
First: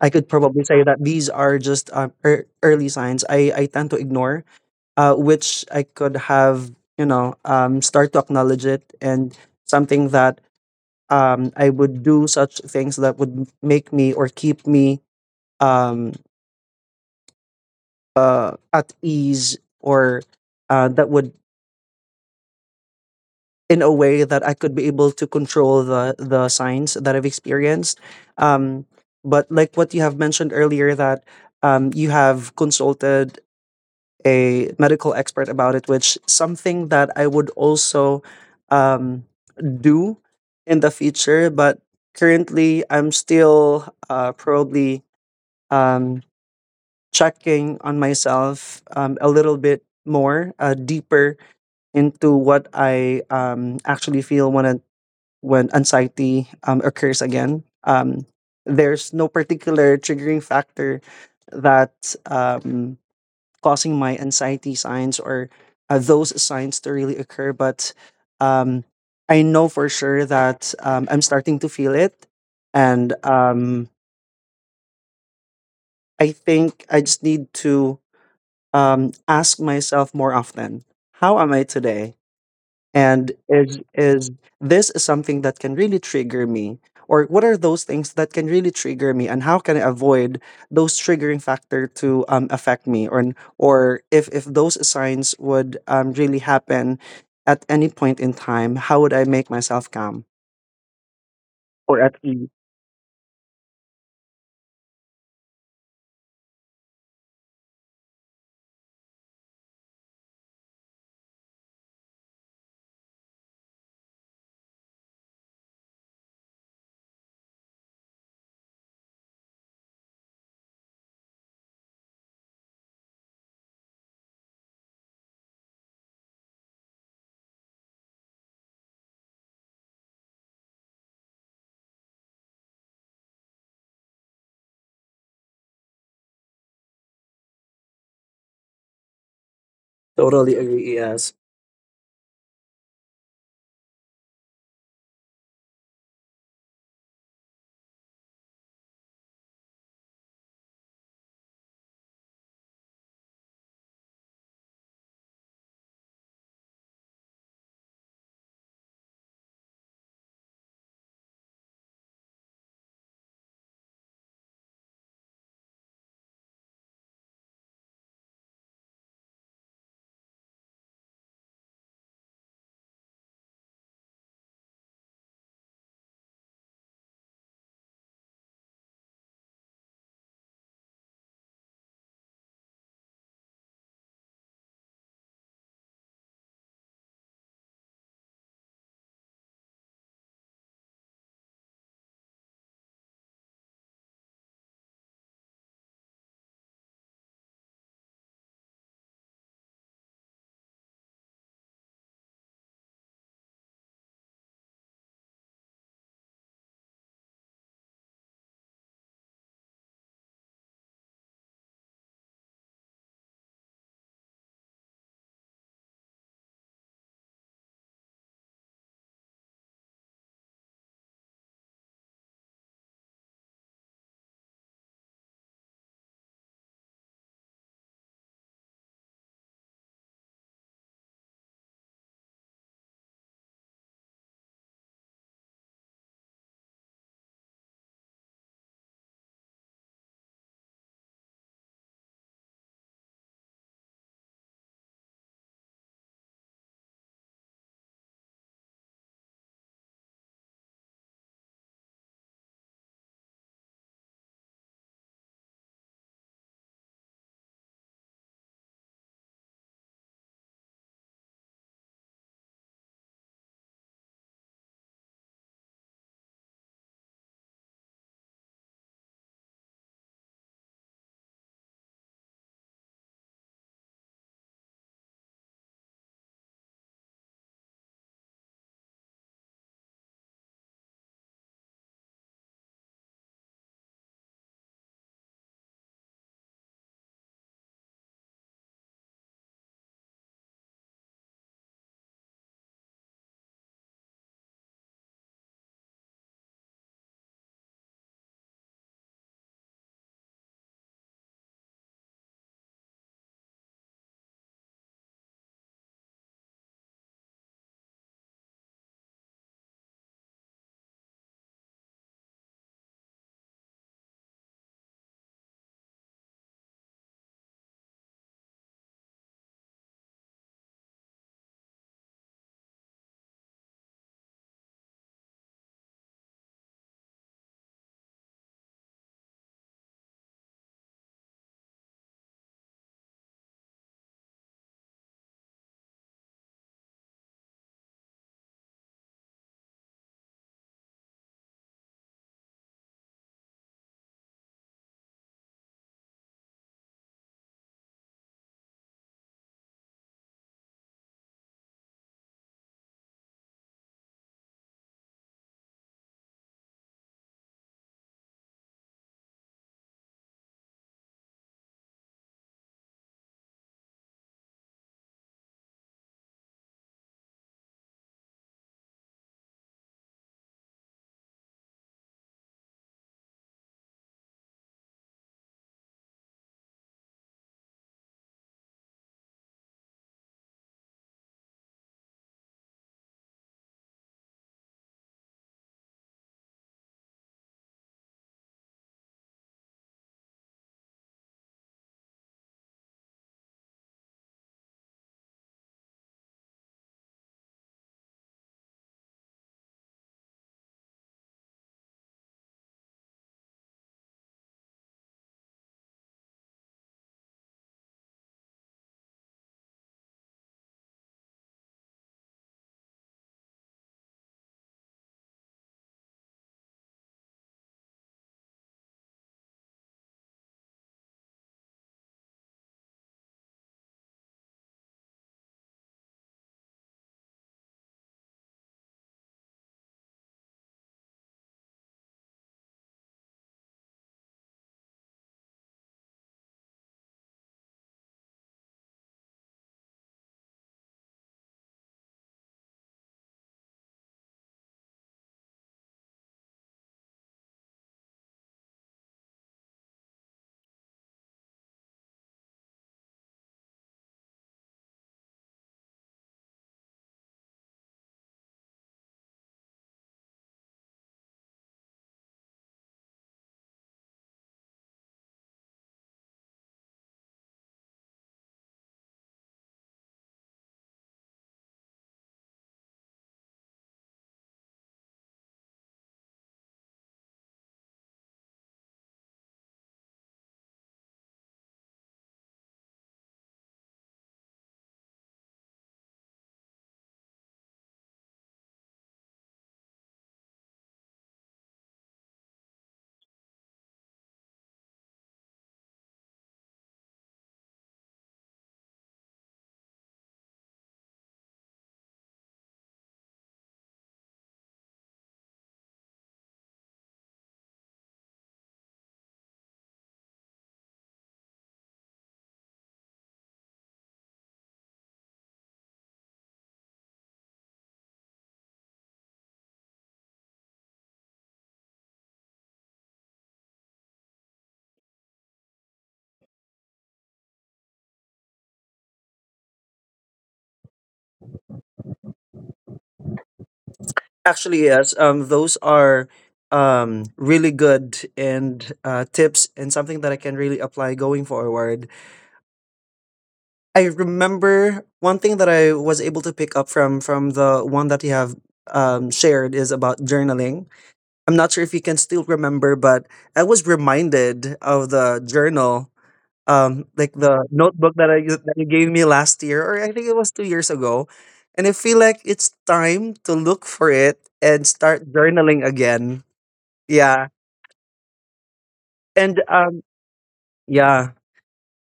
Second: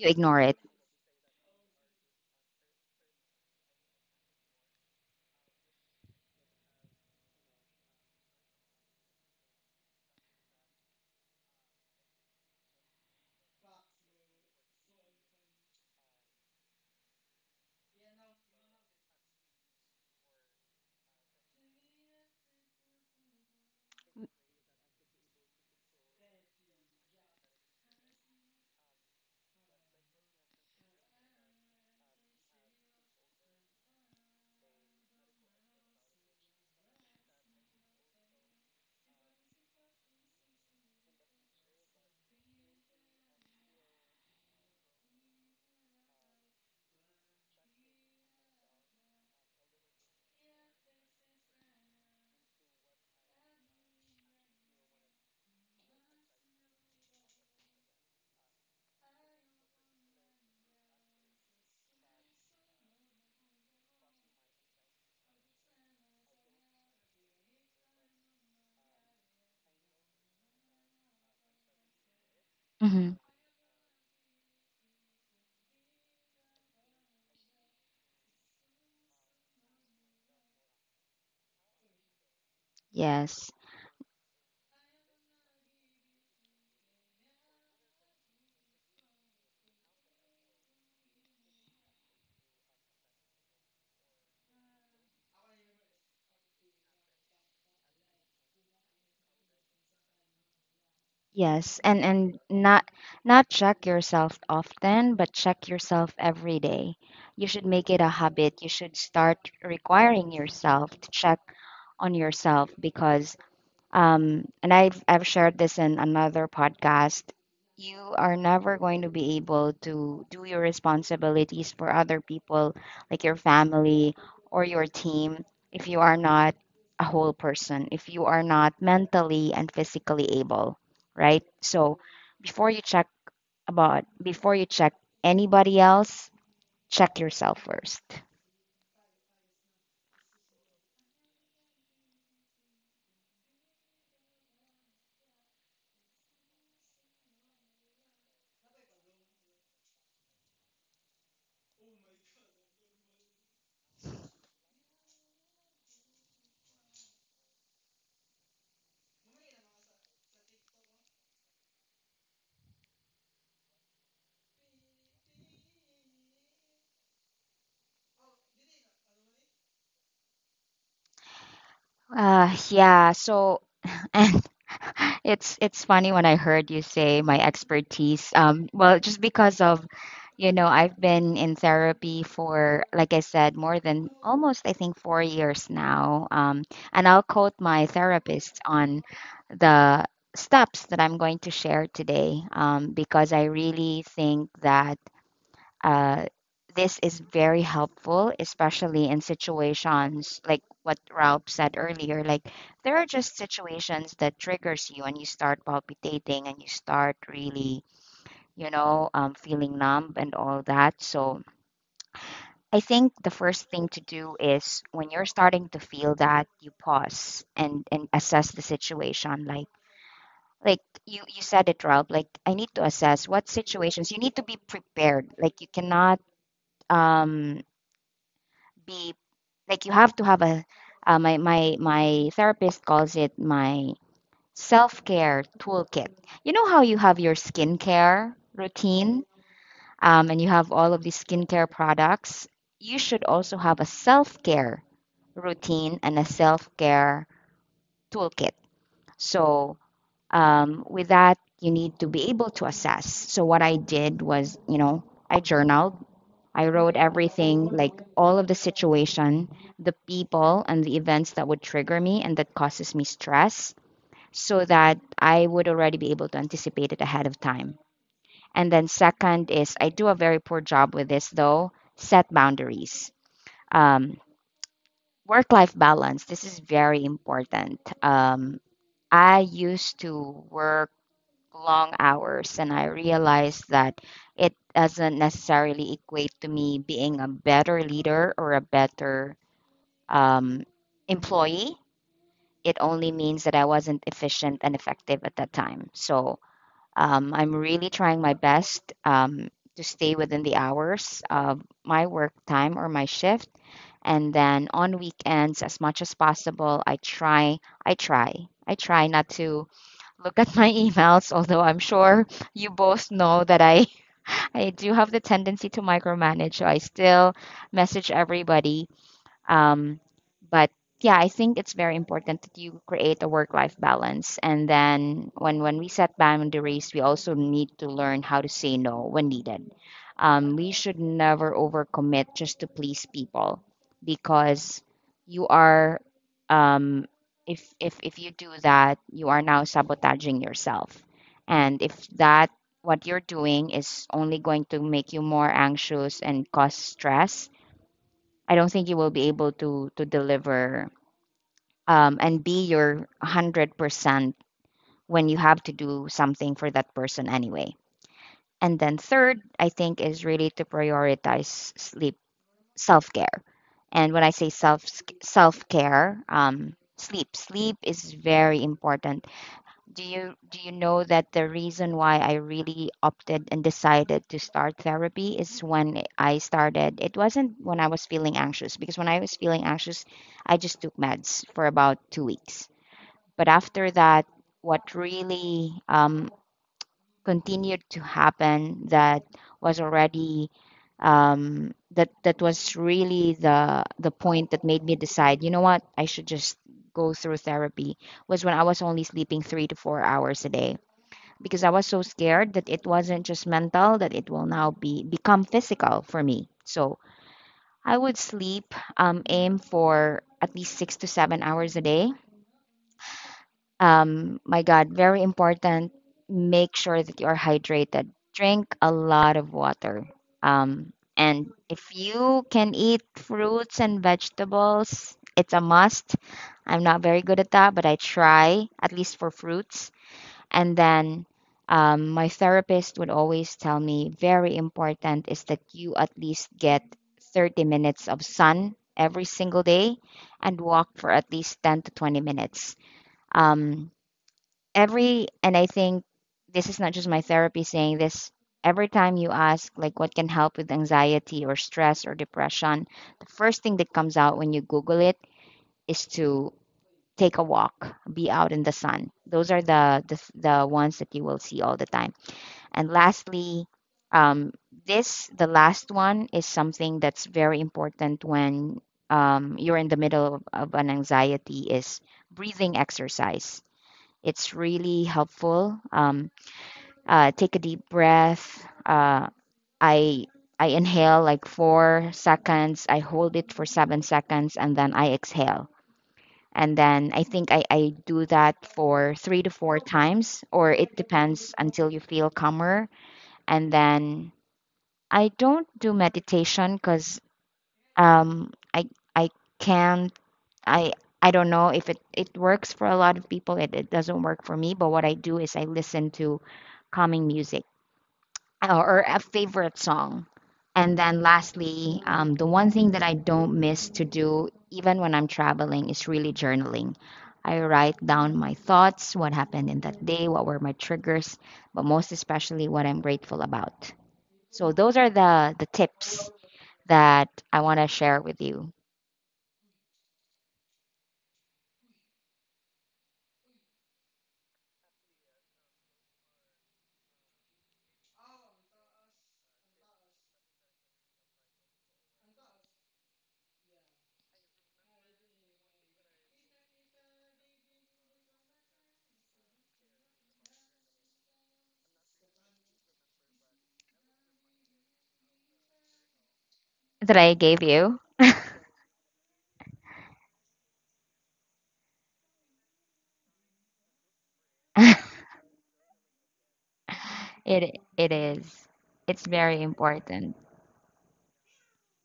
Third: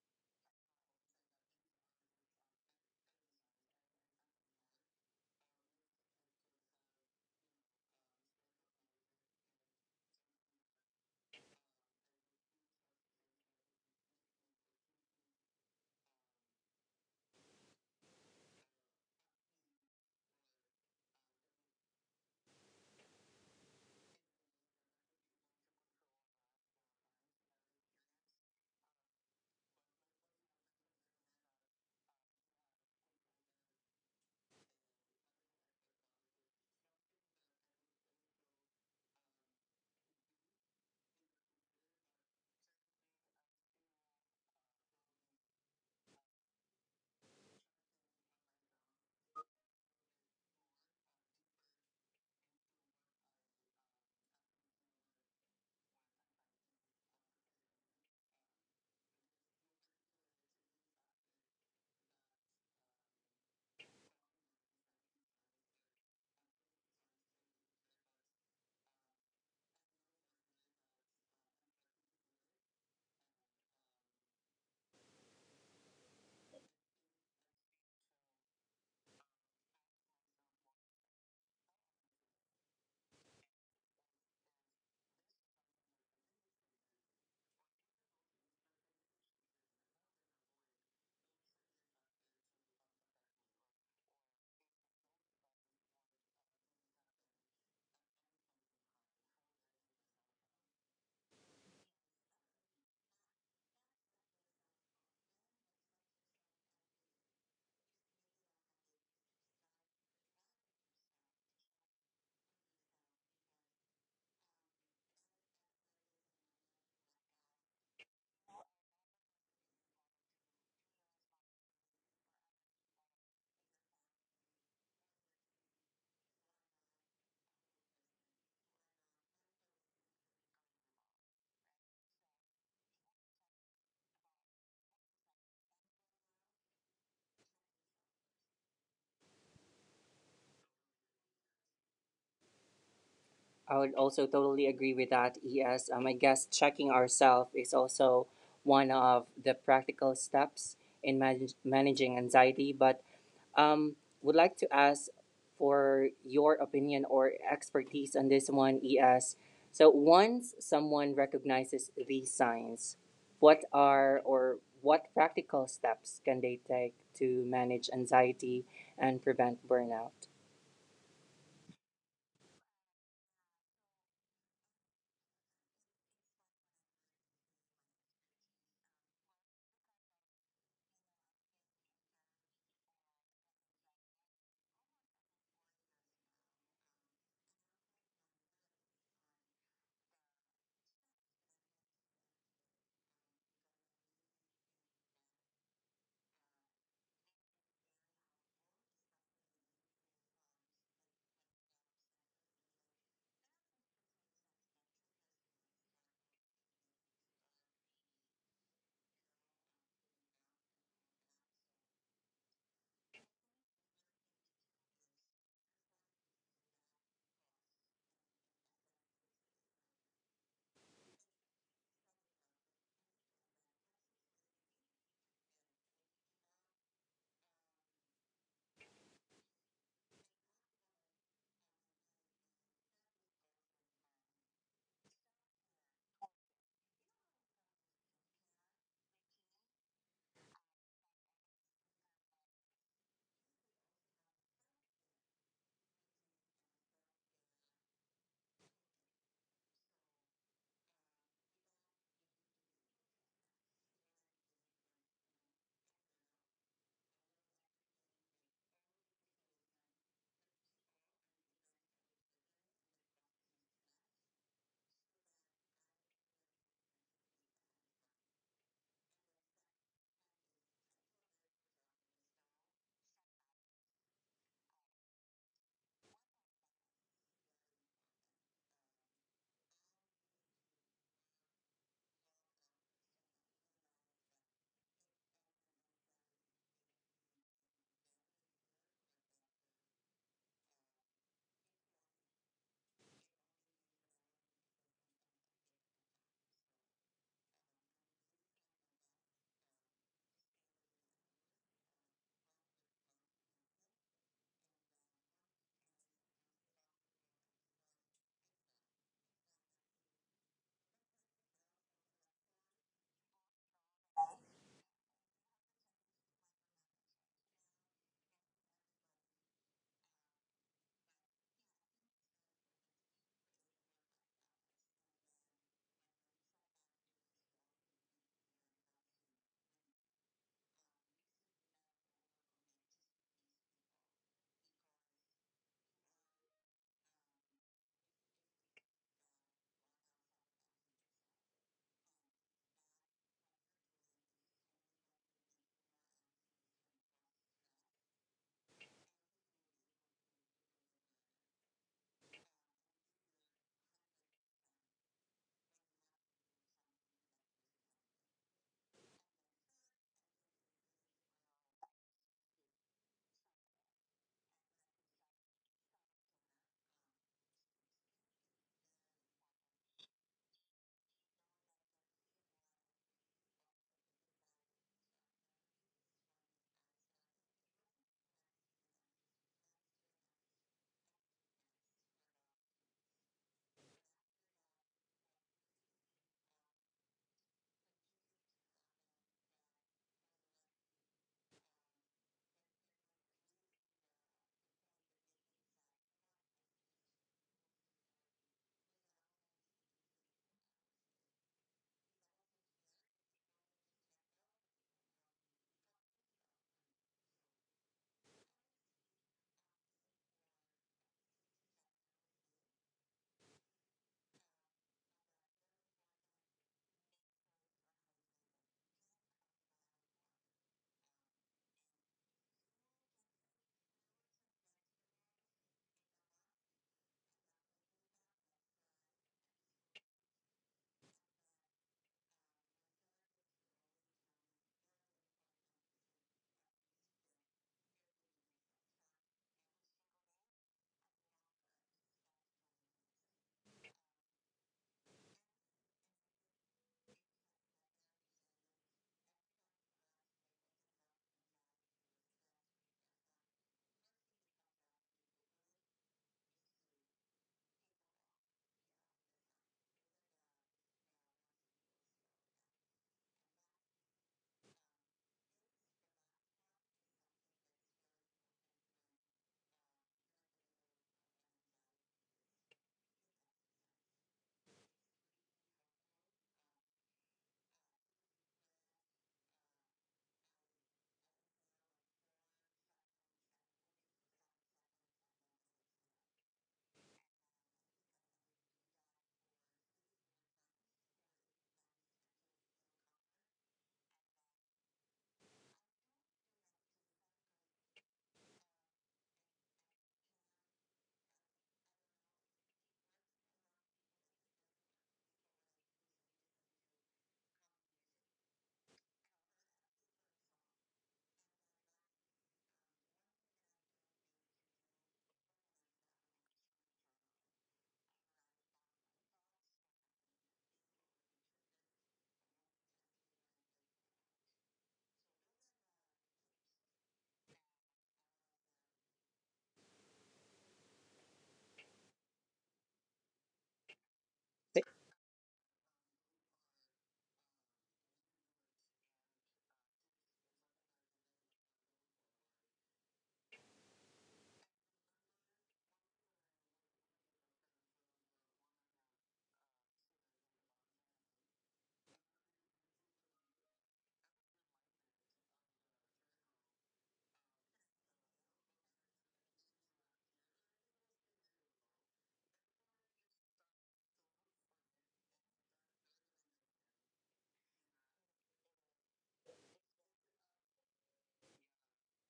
[SPEAKER 3] I could
[SPEAKER 2] ignore it.
[SPEAKER 3] probably say that these are just early signs I tend to ignore, which I could have, start to acknowledge. It and something that I would do such things that would make me or keep me um, at ease, or that would, in a way, that I could be able to control the signs that I've experienced. Um, but like what you have mentioned earlier, that you have consulted a medical expert about it, which something that I would also um, do in the future. But currently, I'm still probably um, checking on myself a little bit more deeper into what I actually feel when when anxiety occurs again. There's no particular triggering factor that um, causing my anxiety signs, or those signs to really occur. But um, I know for sure that I'm starting to feel it. And
[SPEAKER 2] Hmm.
[SPEAKER 3] I think I just need to ask myself more often, how am I today? And
[SPEAKER 2] Yes.
[SPEAKER 3] is this is something that can really trigger me, or what are those things that can really trigger me, and how can I avoid those triggering factor to affect me, or if those signs would really happen at any point in time, how would I make myself calm
[SPEAKER 2] Yes.
[SPEAKER 3] or
[SPEAKER 2] And
[SPEAKER 3] at
[SPEAKER 2] and
[SPEAKER 3] ease?
[SPEAKER 2] not not check yourself often, but check yourself every day. You should make it a habit. You should start requiring yourself to check on yourself because... I've shared this in another podcast. You are never going to be able to do your responsibilities for other people, like your family or your team, if you are not a whole person, if you are not mentally and physically able, right? So before you check about, before you check anybody else, check yourself first.
[SPEAKER 3] Totally agree, yes.
[SPEAKER 1] I would also totally agree with that, ES. I guess checking ourselves is also one of the practical steps in managing anxiety. But um, would like to ask for your opinion or expertise on this one, ES. So once someone recognizes these signs, what are or what practical steps can they take to manage anxiety and prevent burnout?
[SPEAKER 2] Yeah, so and. It's funny when I heard you say my expertise. Well, just because I've been in therapy for, like I said, more than almost I think four years now. And I'll quote my therapist on the steps that I'm going to share today, because I really think that uh, this is very helpful, especially in situations like what Ralph said earlier. Like there are just situations that triggers you, and you start palpitating, and you start really, feeling numb and all that. So I think the first thing to do is when you're starting to feel that, you pause and assess the situation. Like you said it, Ralph. Like I need to assess what situations you need to be prepared. Like you cannot um be like you have to have a my therapist calls it my self-care toolkit. You know how you have your skincare routine, and you have all of these skincare products. You should also have a self-care routine and a self-care toolkit. So with that, you need to be able to assess. So what I did was, you know, I journaled. I wrote everything, like all of the situation, the people, and the events that would trigger me and that causes me stress, so that I would already be able to anticipate it ahead of time. And then, second, is I do a very poor job with this though set boundaries. Um, work life balance, this is very important. I used to work long hours and I realized that it doesn't necessarily equate to me being a better leader or a better um, employee. It only means that I wasn't efficient and effective at that time. So I'm really trying my best to stay within the hours of my work time or my shift. And then on weekends, as much as possible, I try, I try not to look at my emails, although I'm sure you both know that I I do have the tendency to micromanage, so I still message everybody. Um, but yeah, I think it's very important that you create a work-life balance. And then when we set boundaries, we also need to learn how to say no when needed. We should never overcommit just to please people, because you are... um, if you do that, you are now sabotaging yourself. And if that what you're doing is only going to make you more anxious and cause stress, I don't think you will be able to deliver and be your 100% when you have to do something for that person anyway. And then third, I think is really to prioritize sleep, self-care. And when I say self-care, sleep, sleep is very important. Do you know that the reason why I really opted and decided to start therapy is when I started it wasn't when I was feeling anxious? Because when I was feeling anxious I just took meds for about 2 weeks, but after that what really continued to happen that was already... That was really the point that made me decide, you know what, I should just go through therapy, was when I was only sleeping three to four hours a day, because I was so scared that it wasn't just mental, that it will now be become physical for me. So I would sleep, aim for at least six to seven hours a day. My God, very important. Make sure that you are hydrated. Drink a lot of water. And if you can eat fruits and vegetables, it's a must. I'm not very good at that, but I try at least for fruits. And then my therapist would always tell me very important is that you at least get 30 minutes of sun every single day and walk for at least 10 to 20 minutes. Um, and I think this is not just my therapy saying this. Every time you ask, like, what can help with anxiety or stress or depression, the first thing that comes out when you Google it is to take a walk, be out in the sun. Those are the ones that you will see all the time. And lastly, um, this the last one is something that's very important when you're in the middle of an anxiety is breathing exercise. It's really helpful. Take a deep breath. Uh, I I inhale like four seconds. I hold it for seven seconds, and then I exhale and then I think I do that for three to four times or it depends until you feel calmer. And then I don't do meditation because um, i I can't. I i don't know if it works for a lot of people. It doesn't work for me, but what I do is I listen to calming music, or a favorite song. And then lastly, the one thing that I don't miss to do, even when I'm traveling, is really journaling. I write down my thoughts, what happened in that day, what were my triggers, but most especially what I'm grateful about. So those are the tips that I want to share with you.
[SPEAKER 3] Actually yes, those are really good and tips, and something that I can really apply going forward. I remember one thing that I was able to pick up from the one that you have shared, is about journaling. I'm not sure if you can still remember, but I was reminded of the journal,
[SPEAKER 2] That I
[SPEAKER 3] like
[SPEAKER 2] gave
[SPEAKER 3] the
[SPEAKER 2] you.
[SPEAKER 3] notebook that that you gave me last year, or I think it was 2 years ago, and I feel like it's time to look for it and start journaling again. Yeah,
[SPEAKER 2] It is. It's very
[SPEAKER 3] and
[SPEAKER 2] important.
[SPEAKER 3] yeah.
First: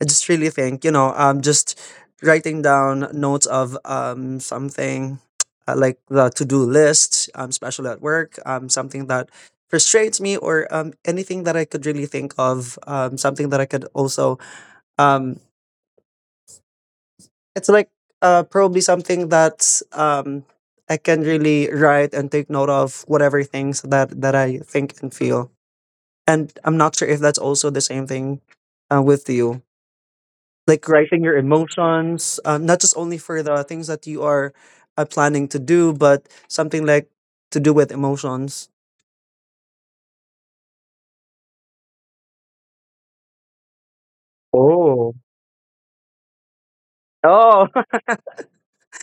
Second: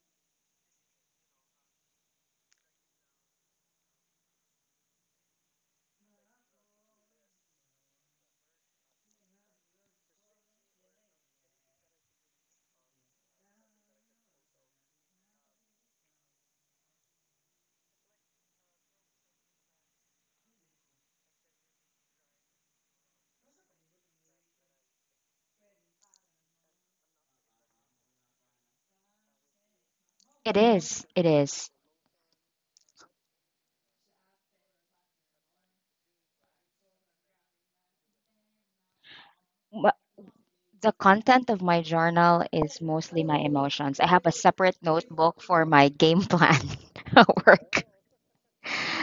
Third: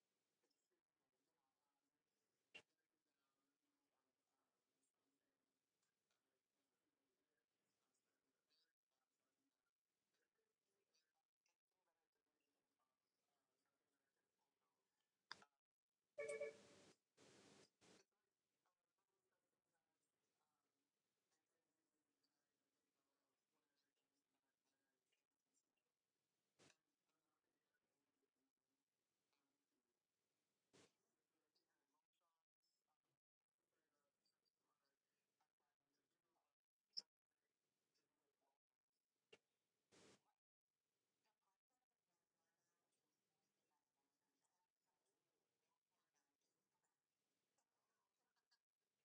[SPEAKER 3] I just really think, you know, just writing down notes of something like the to do list, especially at work, something that frustrates me, or anything that I could really think of, something that I could also, um, it's like probably something that's I can really write and take note of whatever things that I think and feel. And I'm not sure if that's also the same thing, with you.
[SPEAKER 2] It
[SPEAKER 3] Like
[SPEAKER 2] is.
[SPEAKER 3] writing
[SPEAKER 2] It
[SPEAKER 3] your
[SPEAKER 2] is.
[SPEAKER 3] emotions, not just only for the things that you are planning to do, but something like to do with emotions.
[SPEAKER 2] The content of my journal is mostly my emotions. I have a separate
[SPEAKER 3] Oh.
[SPEAKER 2] notebook for my game plan at
[SPEAKER 3] Oh,
[SPEAKER 2] work.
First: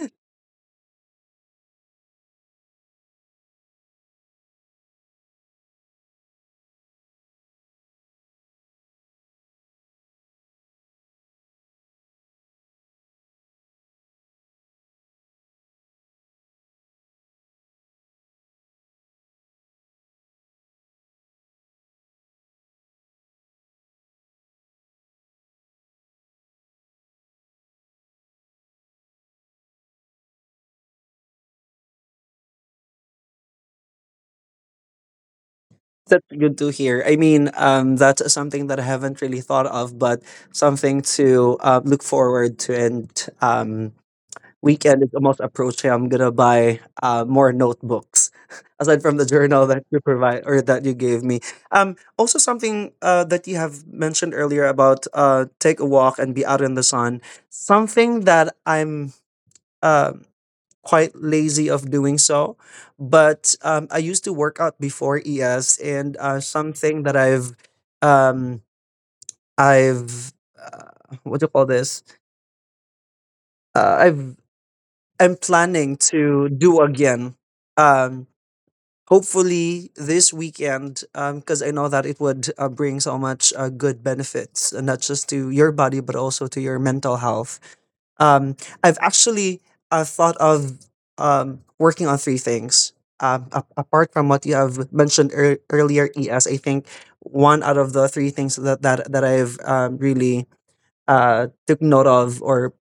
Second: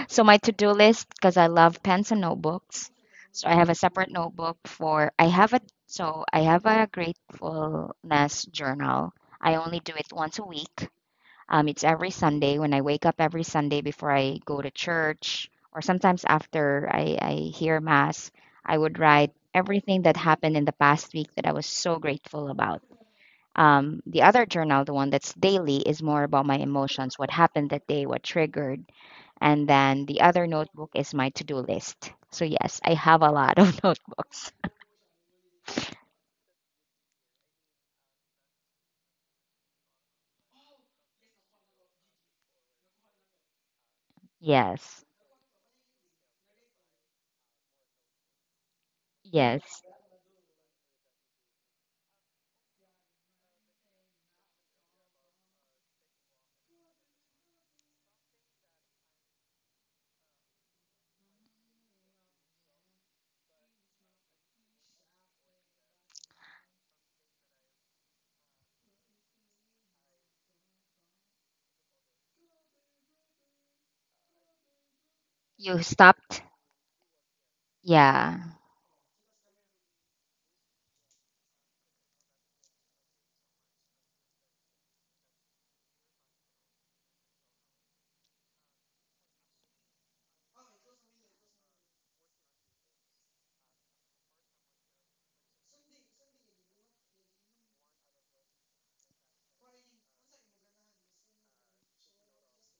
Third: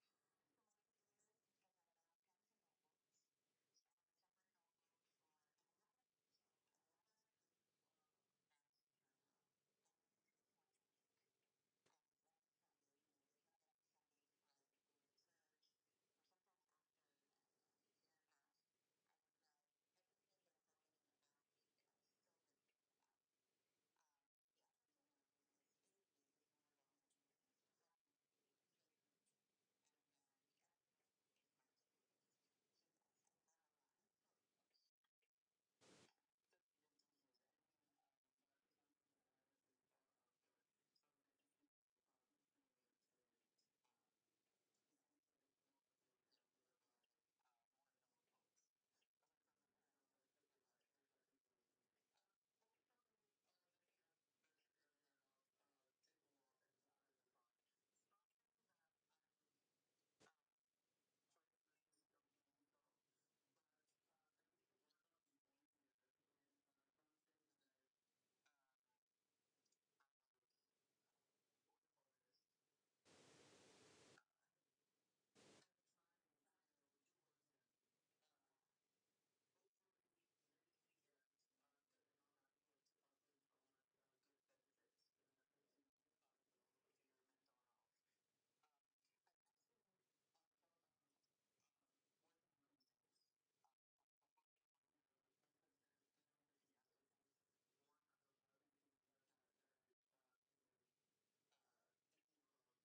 [SPEAKER 2] So my to-do list, because I love pens and notebooks. So I have a separate notebook for I have a so I have a gratefulness journal. I only do it once a week. It's every Sunday when I wake up every Sunday before I go to church or sometimes after I hear mass, I would write everything that happened in the past week that I was so grateful about. The other journal, the one that's daily, is more about my emotions, what happened that day, what triggered. And then the other notebook is my to do list. So, yes, I have a lot of notebooks.
[SPEAKER 3] that's good to hear. I mean, that's something that I haven't really thought of, but something to look forward to. And um, weekend
[SPEAKER 2] Yes,
[SPEAKER 3] is almost approaching, I'm gonna buy more notebooks aside from the journal that
[SPEAKER 2] yes.
[SPEAKER 3] you provide or that you gave me. Also something that you have mentioned earlier about take a walk and be out in the sun. Something that I'm uh, quite lazy of doing so, but I used to work out before, ES, and something that um, I've what do you call this? Uh, I've I'm
[SPEAKER 2] You
[SPEAKER 3] planning
[SPEAKER 2] stopped?
[SPEAKER 3] to do again. Um,
[SPEAKER 2] Yeah,
[SPEAKER 3] hopefully this weekend, because I know that it would bring so much good benefits, and not just to your body but also to your mental health. Um, I've actually thought of working on three things. Apart from what you have mentioned earlier, ES, I think one out of the three things that that I've really took note of or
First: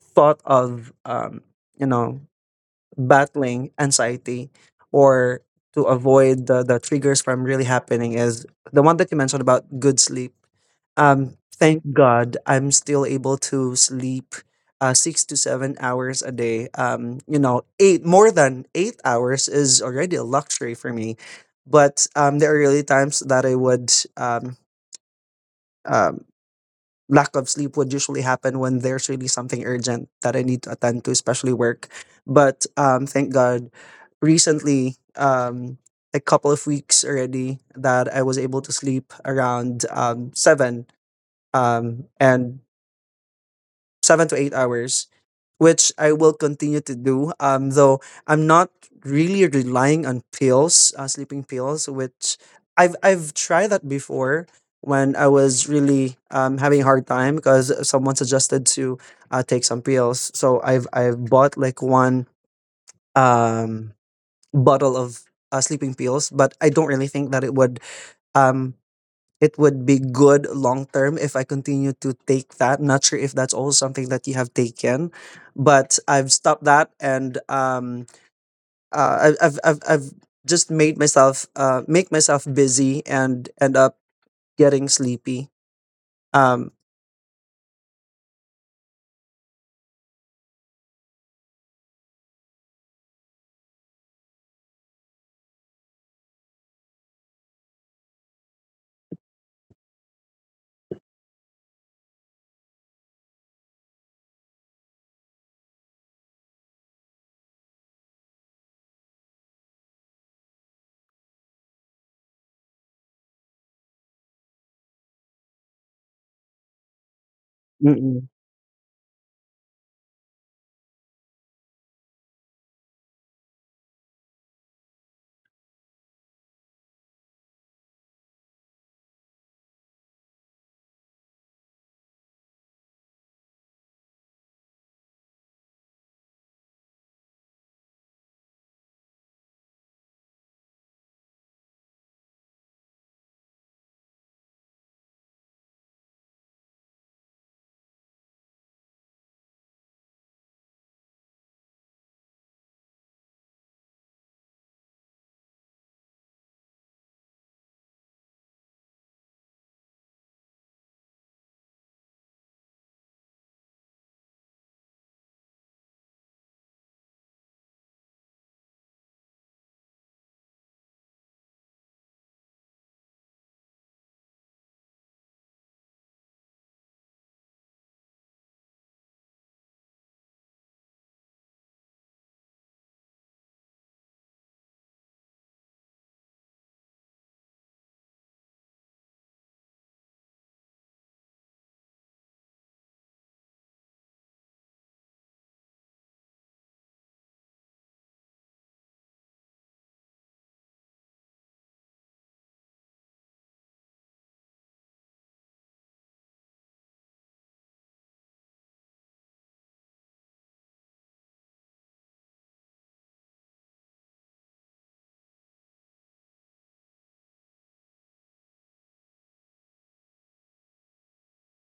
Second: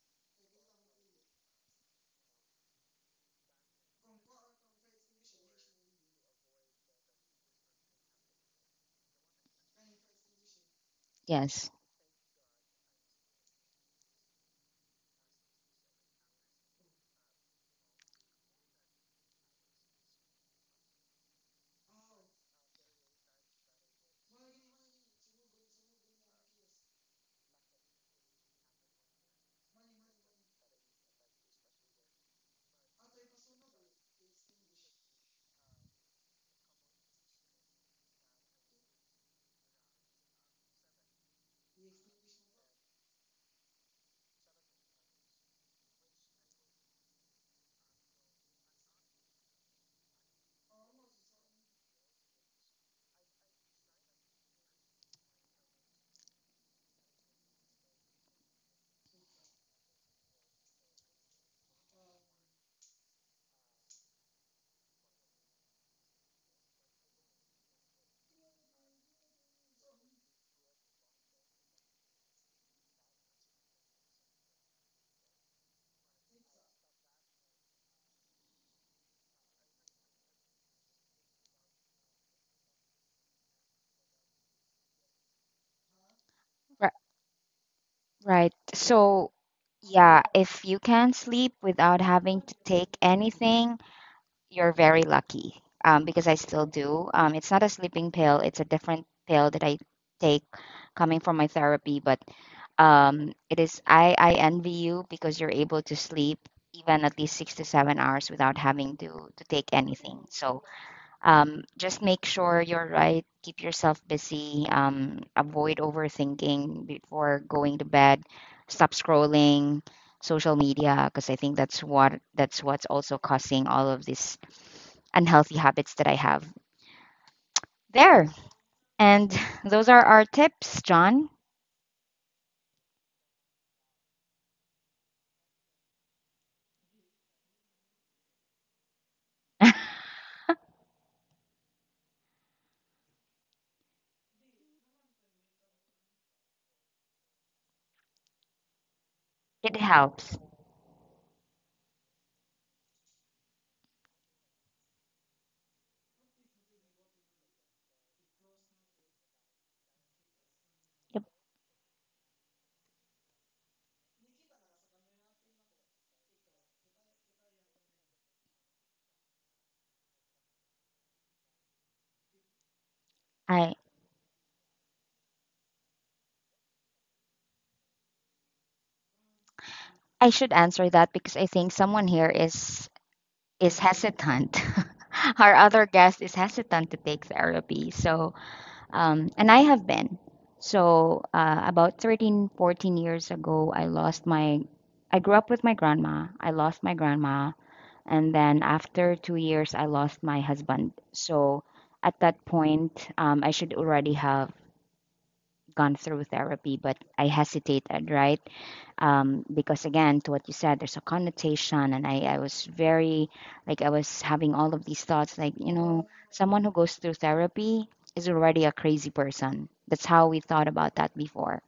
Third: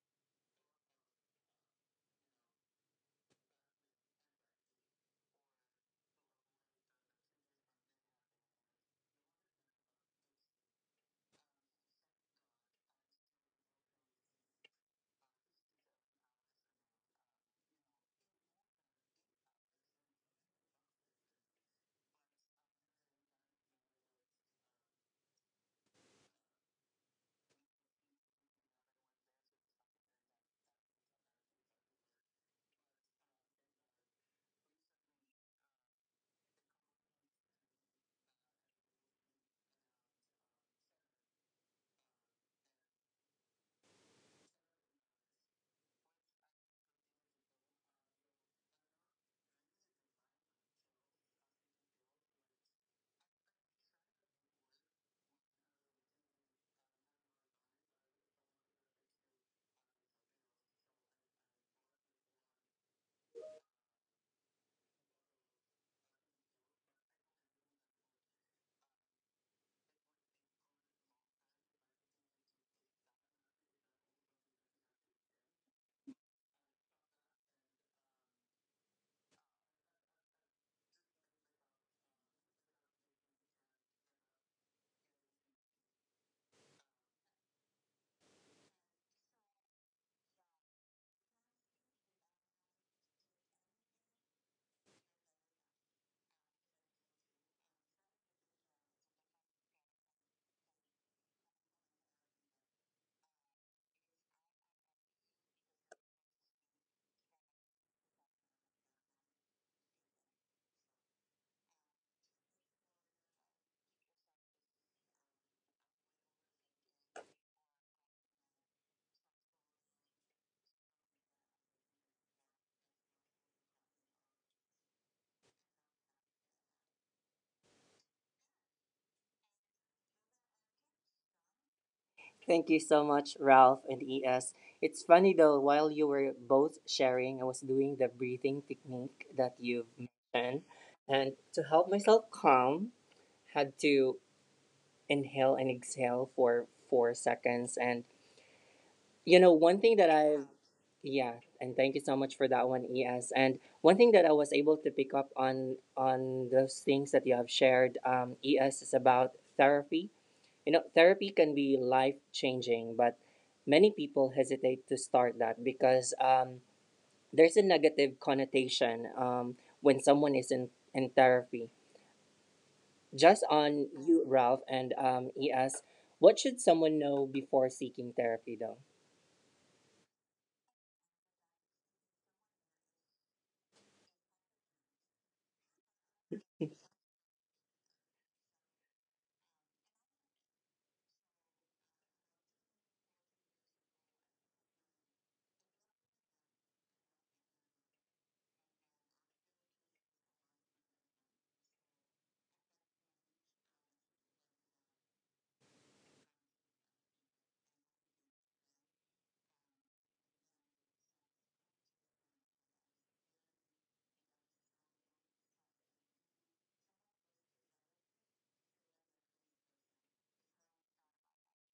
[SPEAKER 3] thought of, you know, battling anxiety, or to avoid the triggers from really happening, is the one that you mentioned about good sleep. Um,
[SPEAKER 2] yes.
[SPEAKER 3] thank God I'm still able to sleep 6 to 7 hours a day. Eight, more than 8 hours is already a luxury for me. But there are really times that I would um, um, lack of sleep would usually happen when there's really something urgent that I need to attend to, especially work. But thank God, recently, a couple of weeks already, that I was able to sleep around seven. And 7 to 8 hours, which I will continue to do. Though I'm not really relying on pills, sleeping pills, which I've tried that before when I was really having a hard time because someone suggested to take some pills. So I've bought like one um bottle of sleeping pills, but I don't really think that um it would be good long term if I continue to take that. Not sure if that's also something that you have taken, but I've stopped that and I've just made myself make myself busy and end up getting sleepy. Um,
[SPEAKER 2] Ri- Right. So, yeah, if you can sleep without having to take anything, you're very lucky. Because I still do. It's not a sleeping pill, it's a different pill that I take coming from my therapy, but... it is. I envy you because you're able to sleep even at least six to seven hours without having to take anything. So just make sure you're right. Keep yourself busy. Avoid overthinking before going to bed.
[SPEAKER 3] Mm-mm.
[SPEAKER 2] Stop scrolling social media because I think that's what's also causing all of these unhealthy habits that I have there. And those are our tips, John.
[SPEAKER 1] Thank you so much, Ralph and ES. It's funny though, while you were both sharing, I was doing the breathing technique that you've mentioned. And to help myself calm, had to inhale and exhale for 4 seconds. And you know,
[SPEAKER 2] It
[SPEAKER 1] one thing that
[SPEAKER 2] helps.
[SPEAKER 1] I've, yeah, and thank you so much for that one, ES. And one thing that I was able to pick up on those things that you have shared, ES, is about therapy. You know,
[SPEAKER 2] Yep.
[SPEAKER 1] therapy can be life changing, but many people hesitate to start that because there's a negative connotation when someone is in therapy. Just
[SPEAKER 2] I...
[SPEAKER 1] on you, Ralph, and ES, what should someone know before seeking therapy, though?
[SPEAKER 2] I should answer that because I think someone here is hesitant. Our other guest is hesitant to take therapy. So, and I have been. So, about 13, 14 ago, I lost my... I grew up with my grandma. I lost my grandma. And then after two years, I lost my husband. So, at that point, I should already have gone through therapy, but I hesitated, right? Because again to what you said there's a connotation and I was very... like I was having all of these thoughts like you know someone who goes through therapy is already a crazy person. That's how we thought about that before.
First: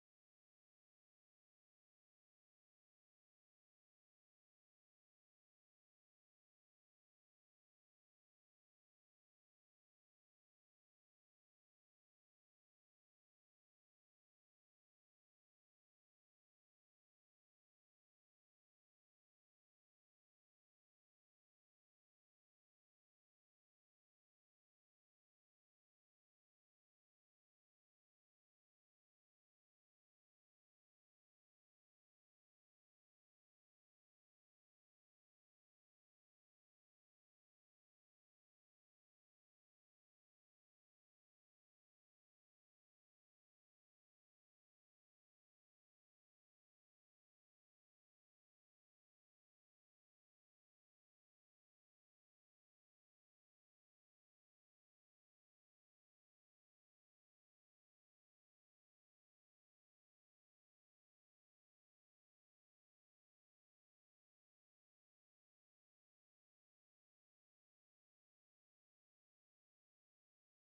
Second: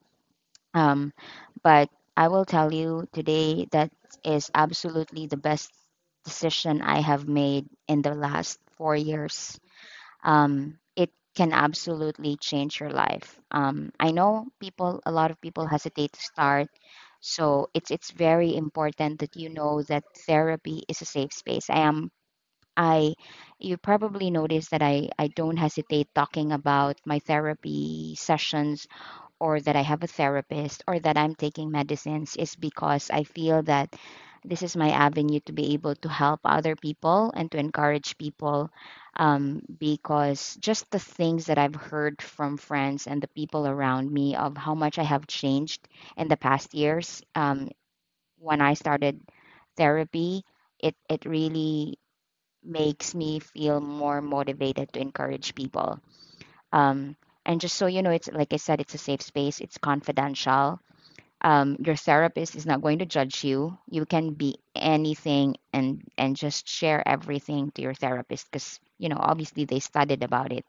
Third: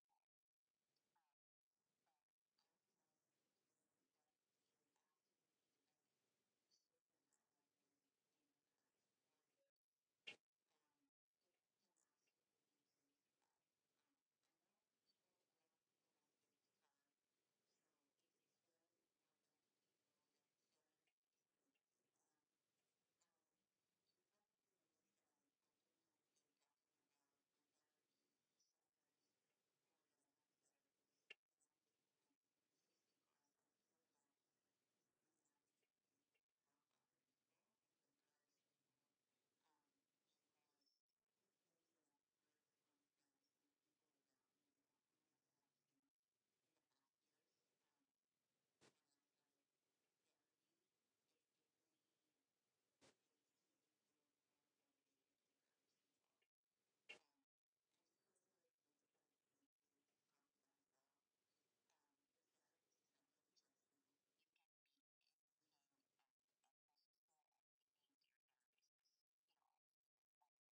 [SPEAKER 2] Um, but I will tell you today that is absolutely the best decision I have made in the last four years. Um, it can absolutely change your life. I know people, a lot of people hesitate to start, so it's very important that you know that therapy is a safe space. I am I you probably noticed that I don't hesitate talking about my therapy sessions or that I have a therapist or that I'm taking medicines is because I feel that this is my avenue to be able to help other people and to encourage people. Because just the things that I've heard from friends and the people around me of how much I have changed in the past years when I started therapy, it really makes me feel more motivated to encourage people. Um, and just so you know, it's like I said, it's a safe space, it's confidential. Your therapist is not going to judge you. You can be anything and just share everything to your therapist because you know obviously they studied about it.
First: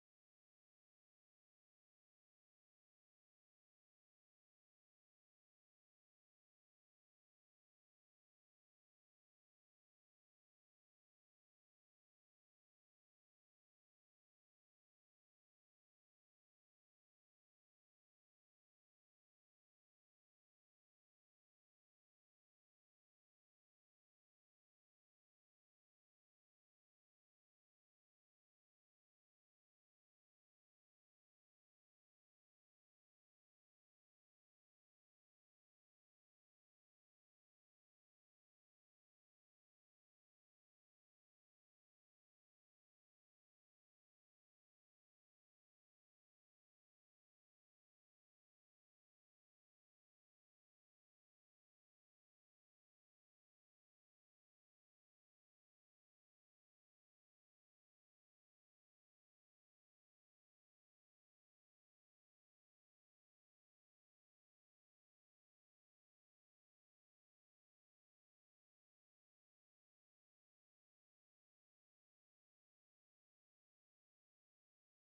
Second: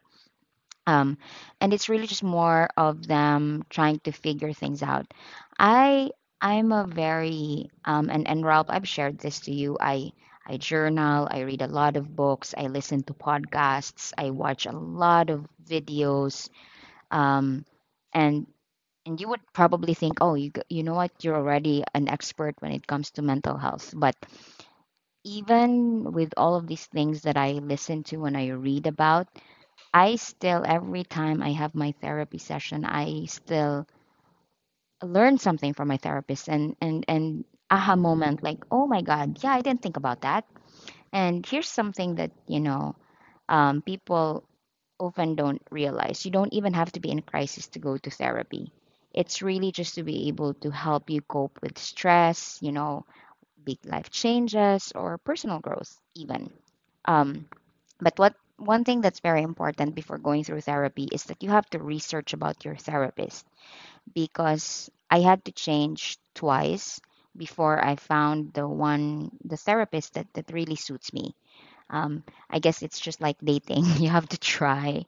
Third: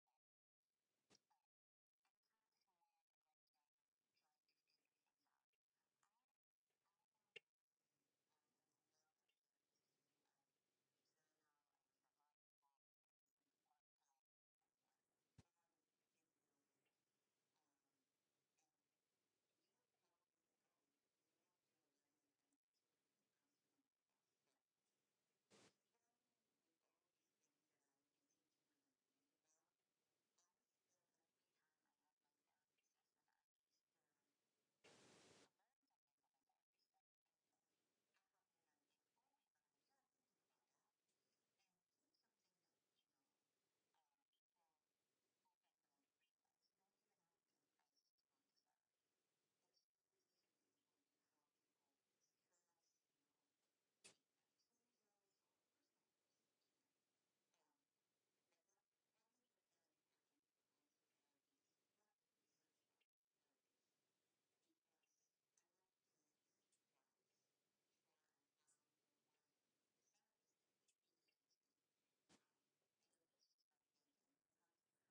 [SPEAKER 2] Um, and it's really just more of them trying to figure things out. I I'm a very and Ralph, I've shared this to you. I journal, I read a lot of books, I listen to podcasts, I watch a lot of videos um, and you would probably think, oh, you know what, you're already an expert when it comes to mental health. But even with all of these things that I listen to and I read about, I still every time I have my therapy session, I still learn something from my therapist and aha moment like, oh my God, yeah, I didn't think about that. And here's something that people often don't realize. You don't even have to be in crisis to go to therapy. It's really just to be able to help you cope with stress, you know, big life changes or personal growth, even. Um, but what one thing that's very important before going through therapy is that you have to research about your therapist because I had to change twice before I found the one, the therapist that, really suits me. Um, I guess it's just like dating. You have to try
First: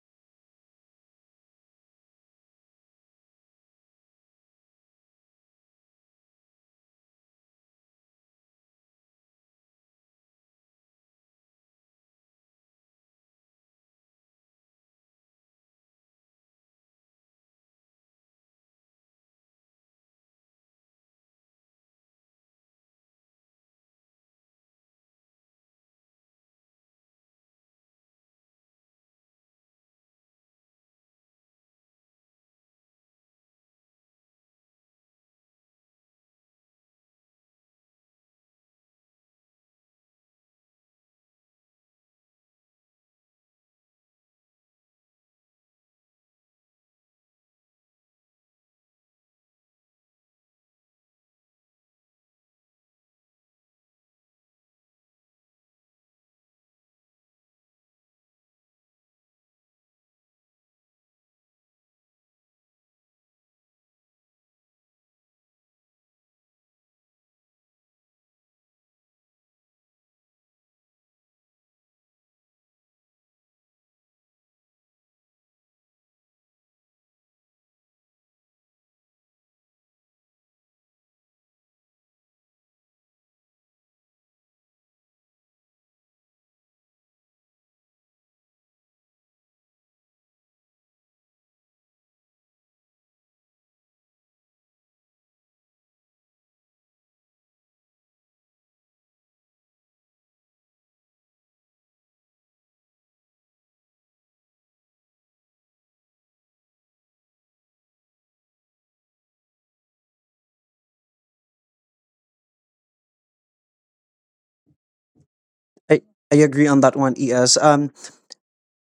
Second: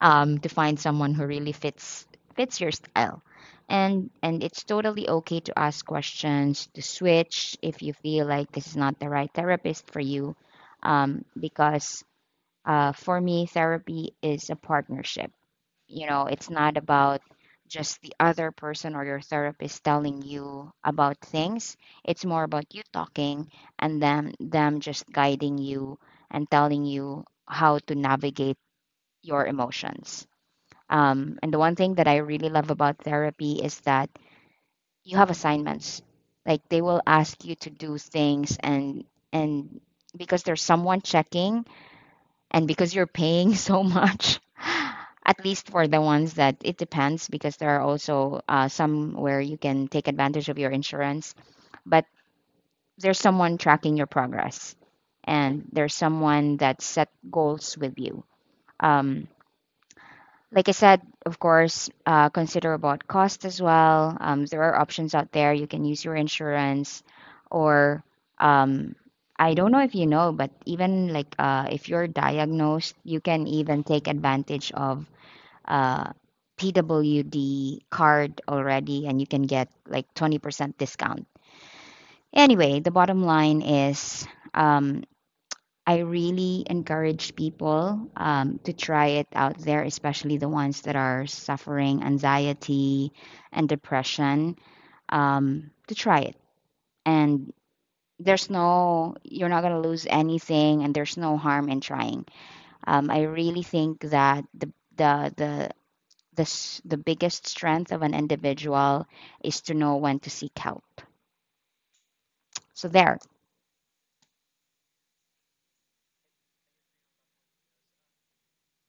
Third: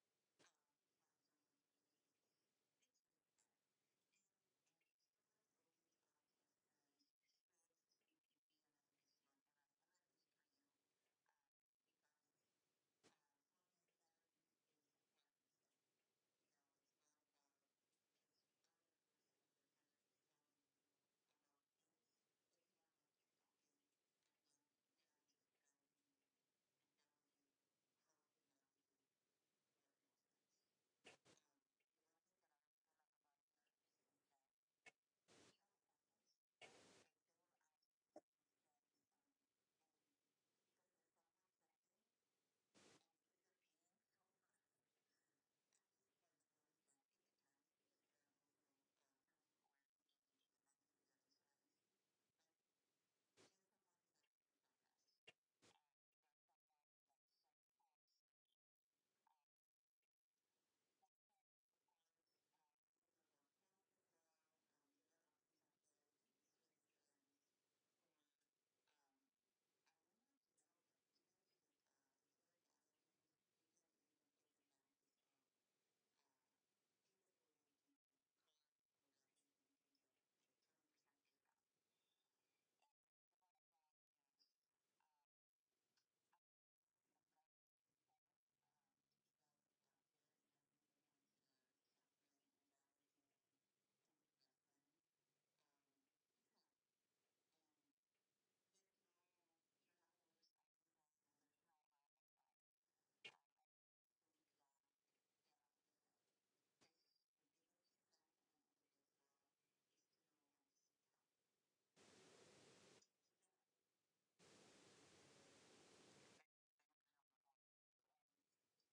[SPEAKER 2] to find someone who really fits your style. And it's totally okay to ask questions, to switch if you feel like this is not the right therapist for you. Because for me, therapy is a partnership. You know, it's not about just the other person or your therapist telling you about things. It's more about you talking and them just guiding you and telling you how to navigate your emotions. And the one thing that I really love about therapy is that you have assignments. Like they will ask you to do things, and and because there's someone checking and because you're paying so much, at least for the ones that it depends because there are also some where you can take advantage of your insurance, but there's someone tracking your progress and there's someone that set goals with you. Um, like I said, of course, consider about cost as well. There are options out there. You can use your insurance, or um, I don't know if you know, but even like if you're diagnosed, you can even take advantage of uh, PWD card already, and you can get like 20% discount. Anyway, the bottom line is. Um, I really encourage people to try it out there, especially the ones that are suffering anxiety and depression, to try it. And there's no, you're not going to lose anything, and there's no harm in trying. I really think that the, the, the biggest strength of an individual is to know when to seek help. So, there.
[SPEAKER 3] I, I agree on that one, ES.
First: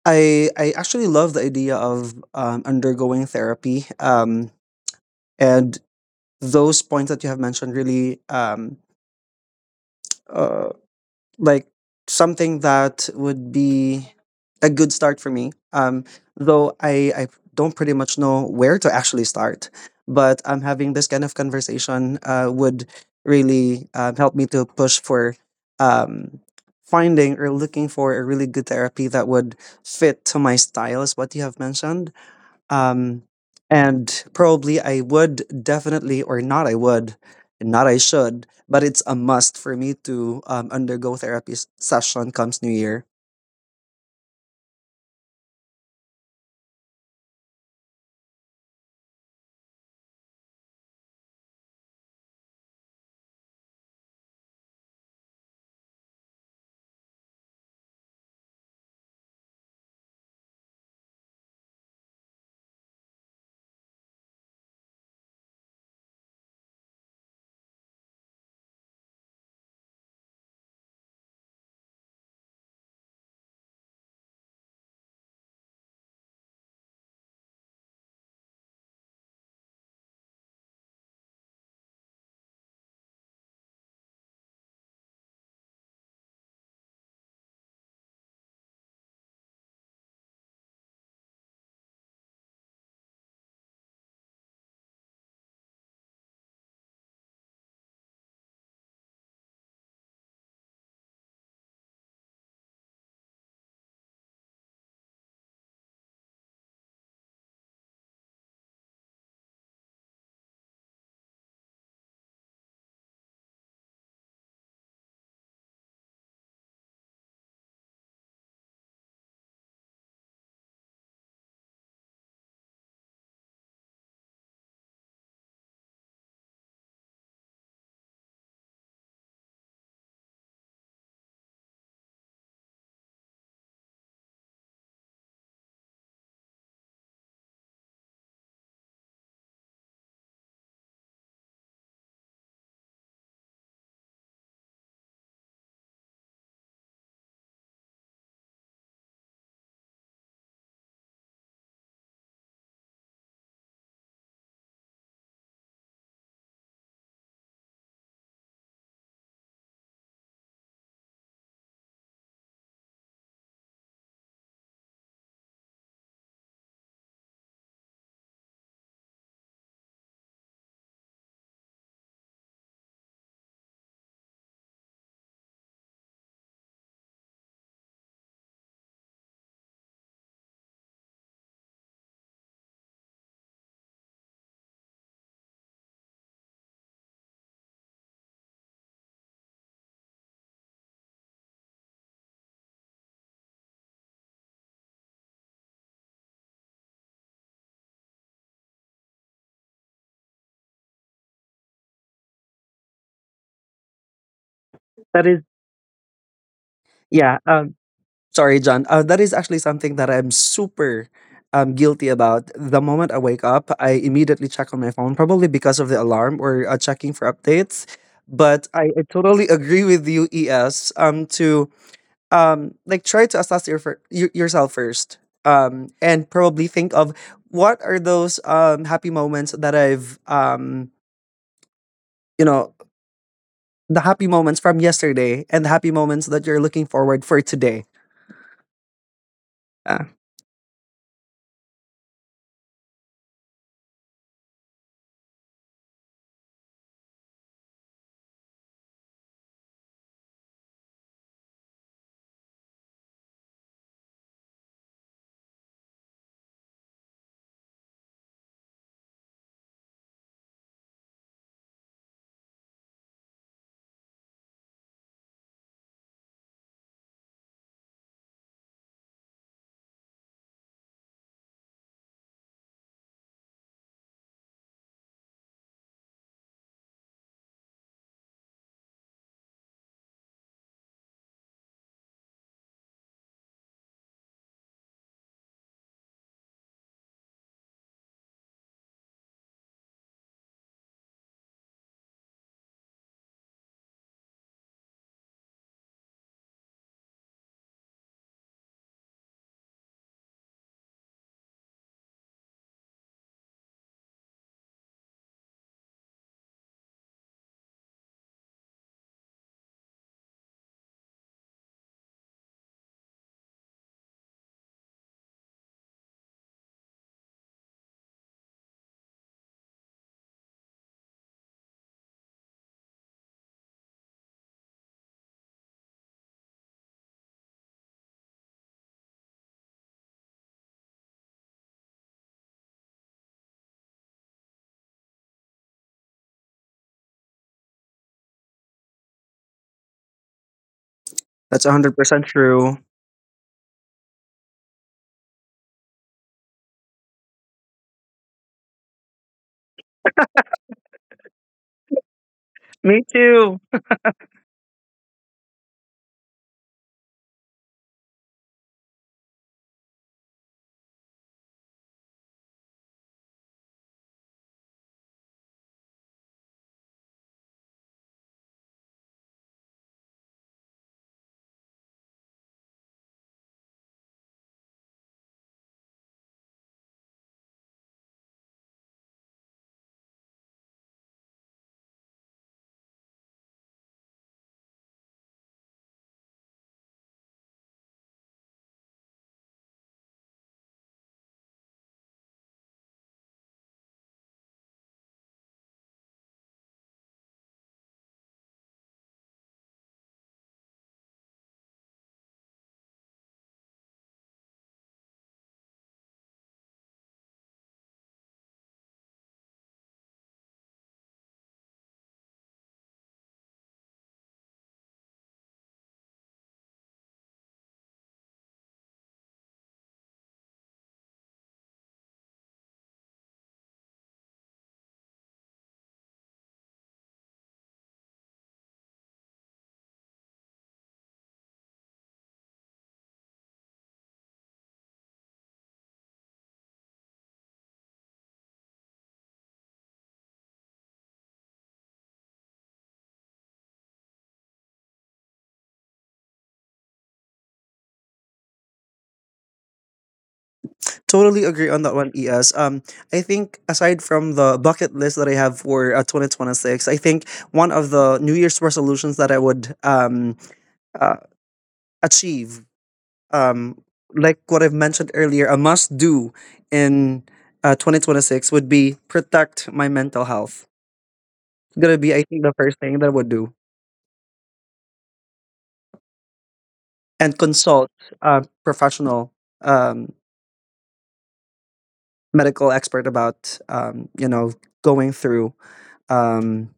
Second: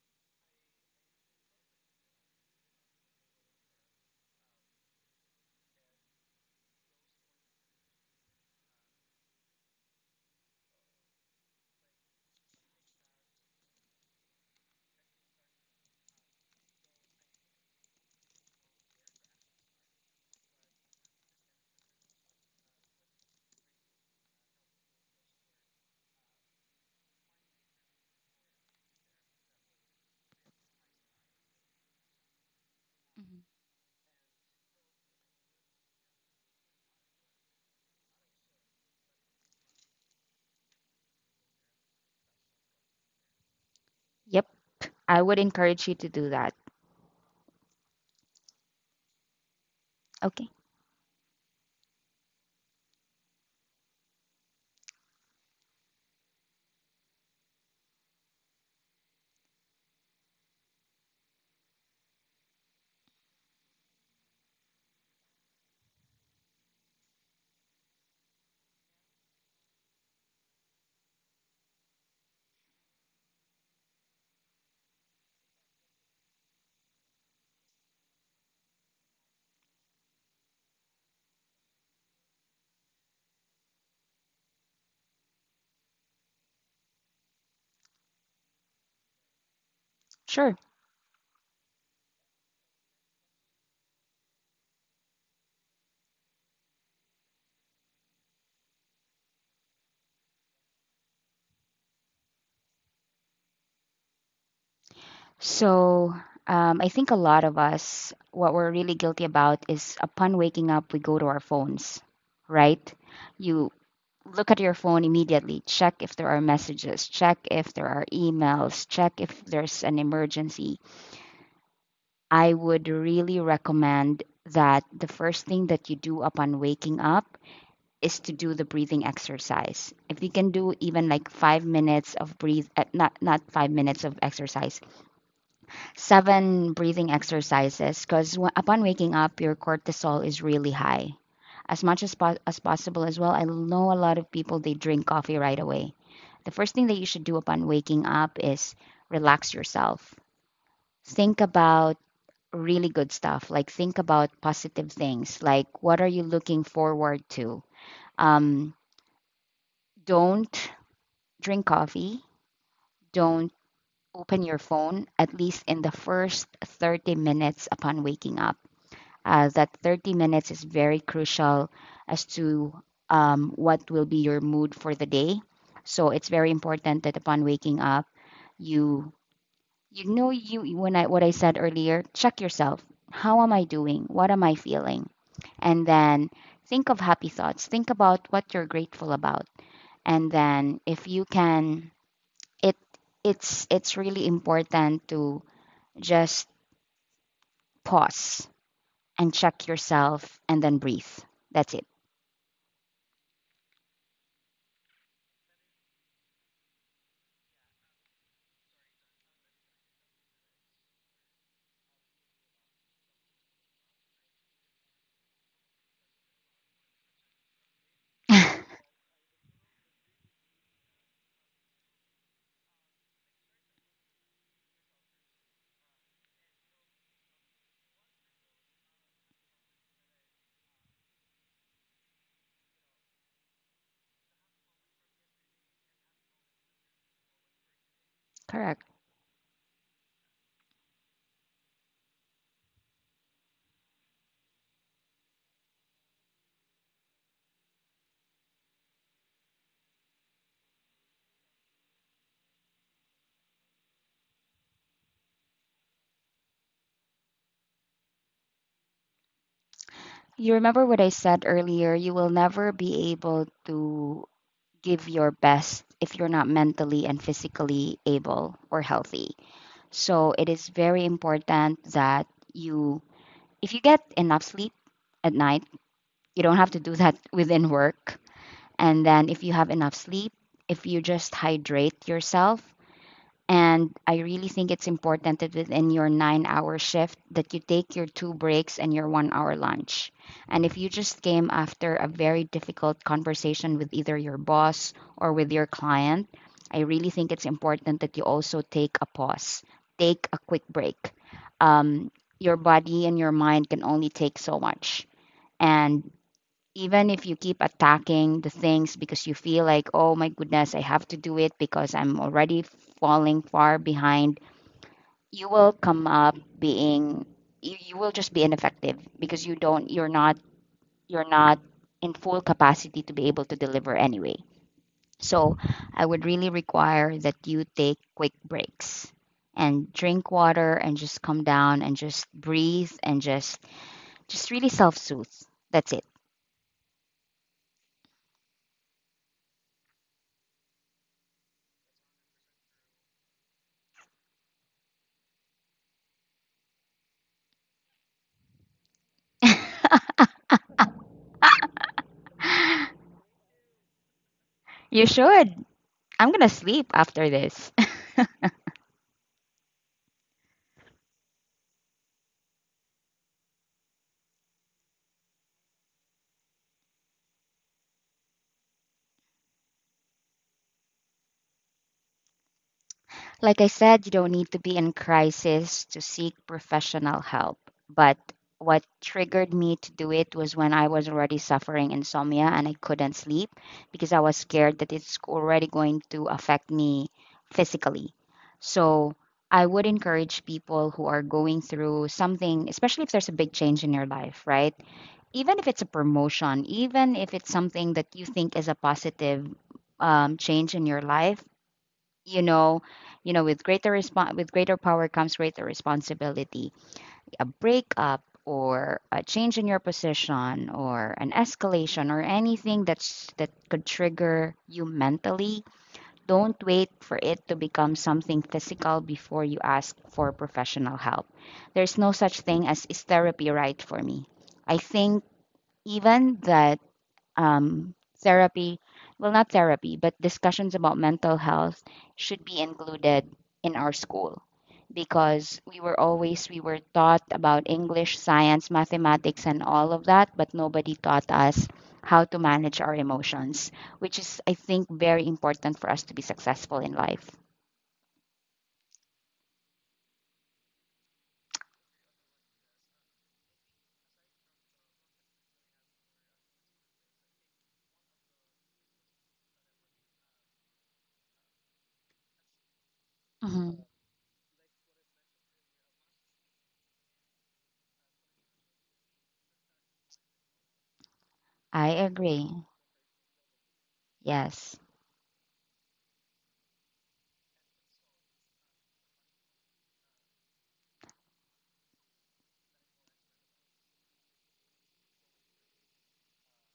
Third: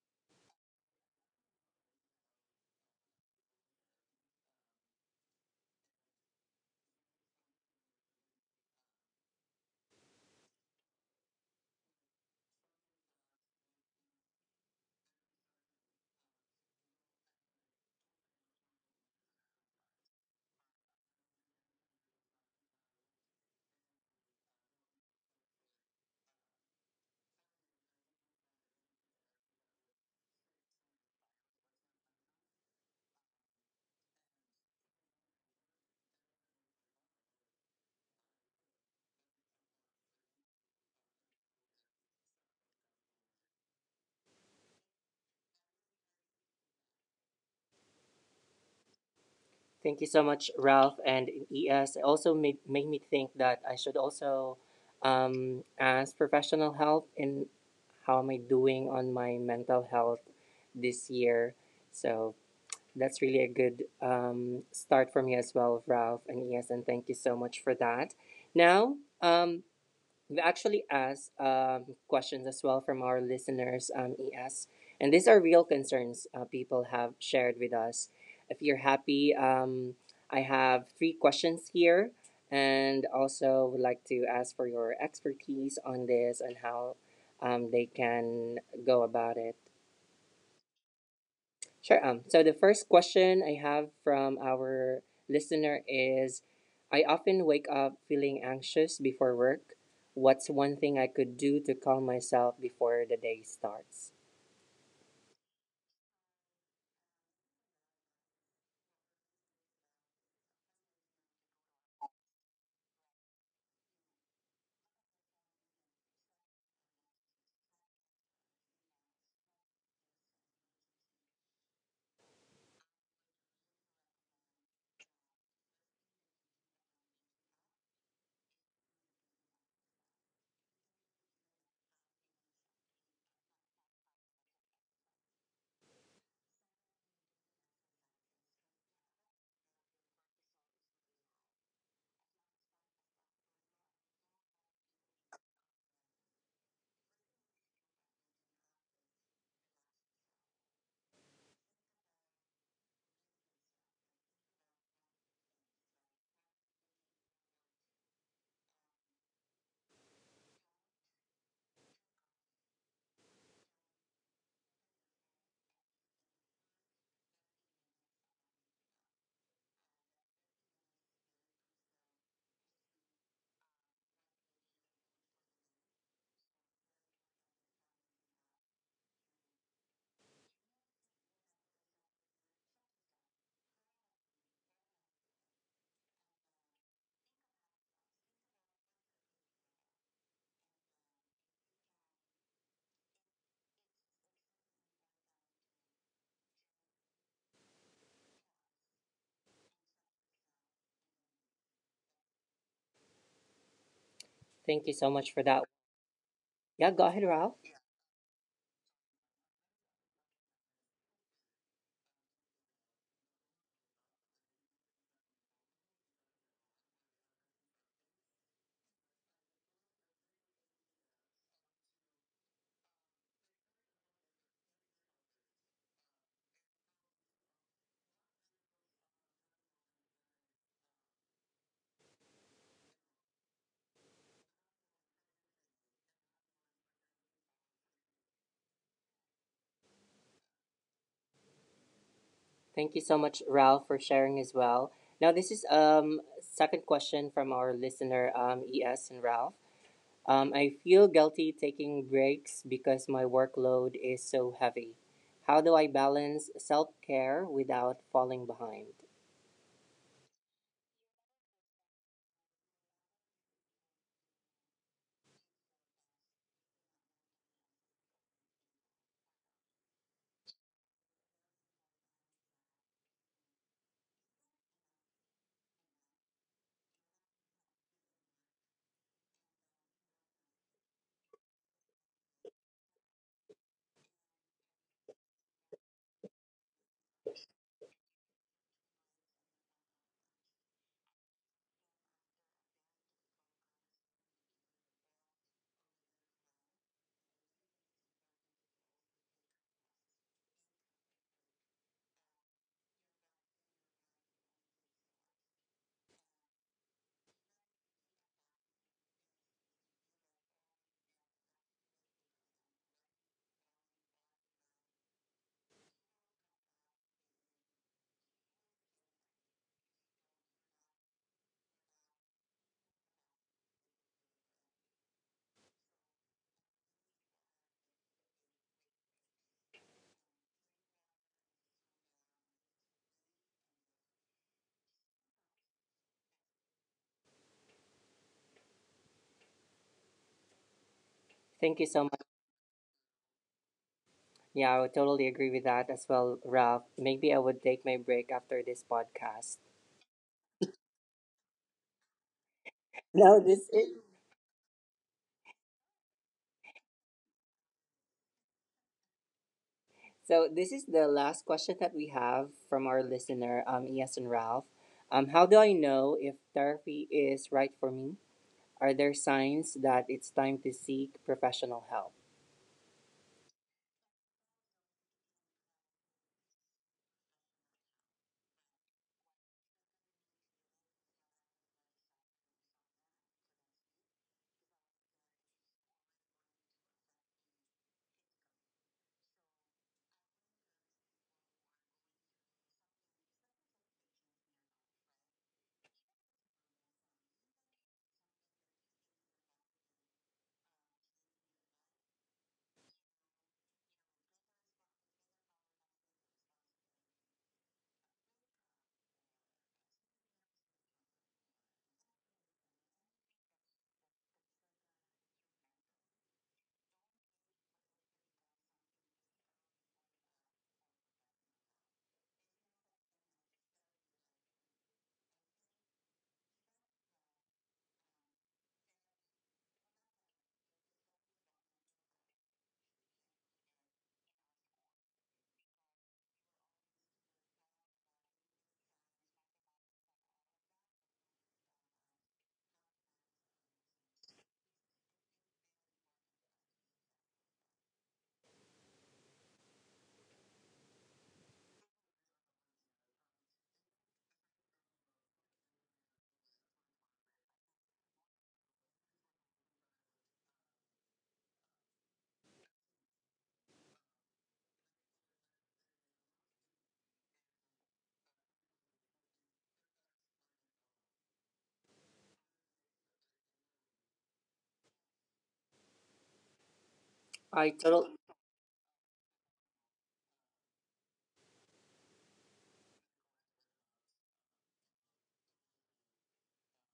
[SPEAKER 3] I actually love the idea of undergoing therapy. And those points that you have mentioned really uh like something that would be a good start for me though I don't pretty much know where to actually start, but having this kind of conversation would really help me to push for um finding or looking for a really good therapy that would fit to my style is what you have mentioned. um
[SPEAKER 2] Mhm.
[SPEAKER 3] and probably I would definitely or not I would not I should but it's a must for me to undergo therapy session comes new year.
[SPEAKER 2] Yep. I would encourage you to do that.
[SPEAKER 1] Thank you so much,
[SPEAKER 2] Okay.
[SPEAKER 1] Ralph and ES. It also made me think that I should also ask professional help in how am I doing on my mental health this year. So that's really a good start for me as well, Ralph and Yes, and thank you so much for that. Now, um, we actually asked questions as well from our listeners, ES, and these are real concerns people have shared with us. If you're happy, I have three questions here, and also would like to ask for your expertise on this and how they can go about it.
[SPEAKER 2] Sure.
[SPEAKER 1] Sure. So the first question I have from our listener is: I often wake up feeling anxious before work. What's one thing I could do to calm myself before the day starts?
[SPEAKER 2] So, I think a lot of us, what we're really guilty about is upon waking up, we go to our phones, right? You look at your phone immediately, check if there are messages, check if there are emails, check if there's an emergency. I would really recommend that the first thing that you do upon waking up is to do the breathing exercise. If you can do even like 5 minutes of breathe, not 5 minutes of exercise, seven breathing exercises because upon waking up, your cortisol is really high as much as, as possible as well. I know a lot of people they drink coffee right away. The first thing that you should do upon waking up is relax yourself. Think about really good stuff, like think about positive things, like what are you looking forward to? Um, don't drink coffee. Don't open your phone at least in the first 30 minutes upon waking up that 30 minutes is very crucial as to what will be your mood for the day. So it's very important that upon waking up, you when I what I said earlier, check yourself. How am I doing? What am I feeling? And then think of happy thoughts. Think about what you're grateful about. And then if you can it it's really important to just pause and check yourself and then breathe. That's it.
[SPEAKER 1] Thank you so much
[SPEAKER 3] That
[SPEAKER 1] for
[SPEAKER 3] is,
[SPEAKER 1] that. Yeah, go ahead,
[SPEAKER 3] yeah,
[SPEAKER 1] Ralph.
[SPEAKER 3] sorry John, that is actually something that I'm super guilty about. The moment I wake up I immediately check on my phone, probably because of the alarm or checking for updates. But I totally agree with you, ES. To like try to assess your yourself first and probably think of what are those happy moments that I've you know the happy moments from yesterday and the happy moments that you're looking forward for today.
[SPEAKER 2] Correct.
[SPEAKER 3] Yeah,
[SPEAKER 1] Thank you so much, Ralph, for sharing as well. Now this is second question from our listener, ES and Ralph. I feel guilty taking breaks because my workload is so heavy. How do I balance self care without falling behind?
[SPEAKER 2] You remember what I said earlier, you will never be able to give your best if you're not mentally and physically able or healthy. So it is very important that you, if you get enough sleep at night, you don't have to do that within work. And then if you have enough sleep, if you just hydrate yourself, and I really think it's important that within your 9 hour shift that you take your two breaks and your 1 hour lunch. And if you just came after a very difficult conversation with either your boss or with your client, I really think it's important that you also take a pause, take a quick break. Um, your body and your mind can only take so much. And even if you keep attacking the things because you feel like, oh my goodness, I have to do it because I'm already falling far behind, you will come up being, you will just be ineffective because you're not in full capacity to be able to deliver anyway. So I would really require that you take quick breaks and drink water and just come down and just breathe and just really self soothe. That's it.
[SPEAKER 3] that's
[SPEAKER 1] Thank you so much.
[SPEAKER 3] 100% true.
[SPEAKER 1] Yeah, I would totally agree with that as well, Ralph. Maybe I would take my break after this podcast.
[SPEAKER 3] Me
[SPEAKER 1] No, this
[SPEAKER 3] too.
[SPEAKER 1] is,
[SPEAKER 2] You should. I'm going to sleep after this.
[SPEAKER 1] so, this is the last question that we have from our listener, Yes and Ralph. How do I know if therapy is right for me? Are there signs that it's time to seek professional help?
[SPEAKER 2] Like I said, you don't need to be in crisis to seek professional help. But what triggered me to do it was when I was already suffering insomnia and I couldn't sleep because I was scared that it's already going to affect me physically. So I would encourage people who are going through something, especially if there's a big change in your life, right? Even if it's a promotion, even if it's something that you think is a positive change in your life, you know you know with greater respon with greater power comes greater responsibility, a breakup or a change in your position or an escalation or anything that could trigger you mentally. Don't wait for it to become something physical before you ask for professional help. There's no such thing as is therapy right for me. I think even the um, therapy, not therapy, but discussions about mental health should be included in our school because we were taught about English, science, mathematics and all of that, but nobody taught us how to manage our emotions, which is I think very important for us to be successful in life.
[SPEAKER 3] Totally agree on that one, ES. I think aside from the bucket list that I have for 2026, I think one of the new year's resolutions that I would uh, achieve, um,
[SPEAKER 2] Mhm.
[SPEAKER 3] like what I've mentioned earlier, a must do in 2026 would be protect my mental health. It's
[SPEAKER 2] I
[SPEAKER 3] gonna be, I think,
[SPEAKER 2] agree.
[SPEAKER 3] the first thing that I would do,
[SPEAKER 2] Yes.
[SPEAKER 3] and
[SPEAKER 1] I
[SPEAKER 3] consult
[SPEAKER 1] total
[SPEAKER 3] a professional um, medical expert about, you know, going through um,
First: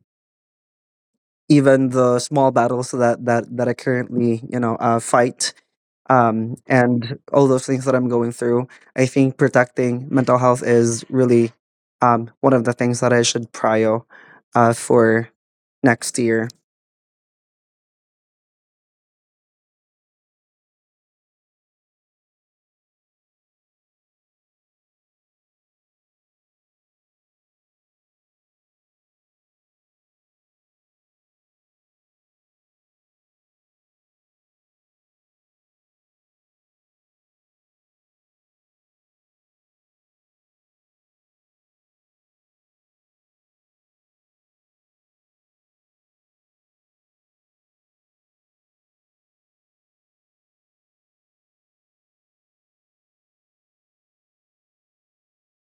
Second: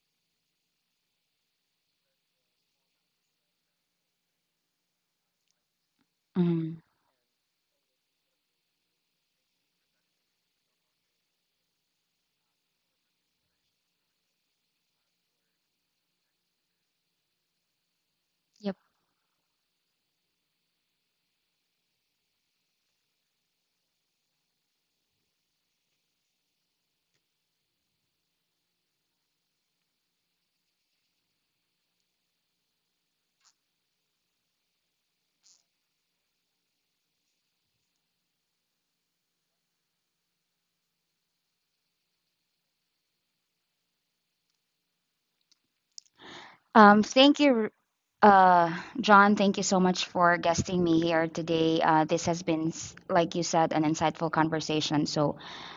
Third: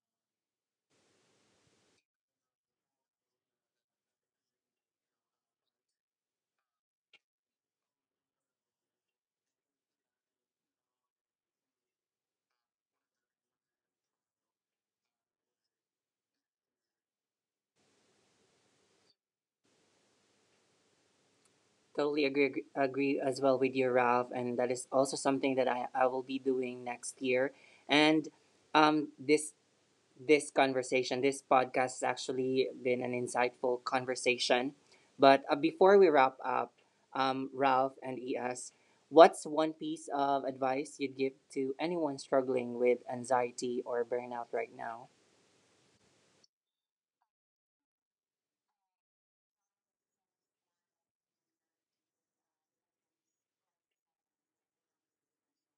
[SPEAKER 3] even the small battles that I currently, you know, fight,
[SPEAKER 2] Mhm.
[SPEAKER 3] and all those things that I'm going through. I think protecting mental health is really one of the things that I should prio for next year.
[SPEAKER 2] Yep.
[SPEAKER 1] Totally agree as well with you, Ralph. And that is also something that I will be doing next year. And this this conversation, this podcast has actually been an insightful conversation. But before we wrap up, Ralph and ES, what's one piece of advice you'd give to anyone struggling with anxiety or burnout right now?
[SPEAKER 2] Thank you, John, thank you so much for guesting me here today. This has been, like you said, an insightful conversation. So,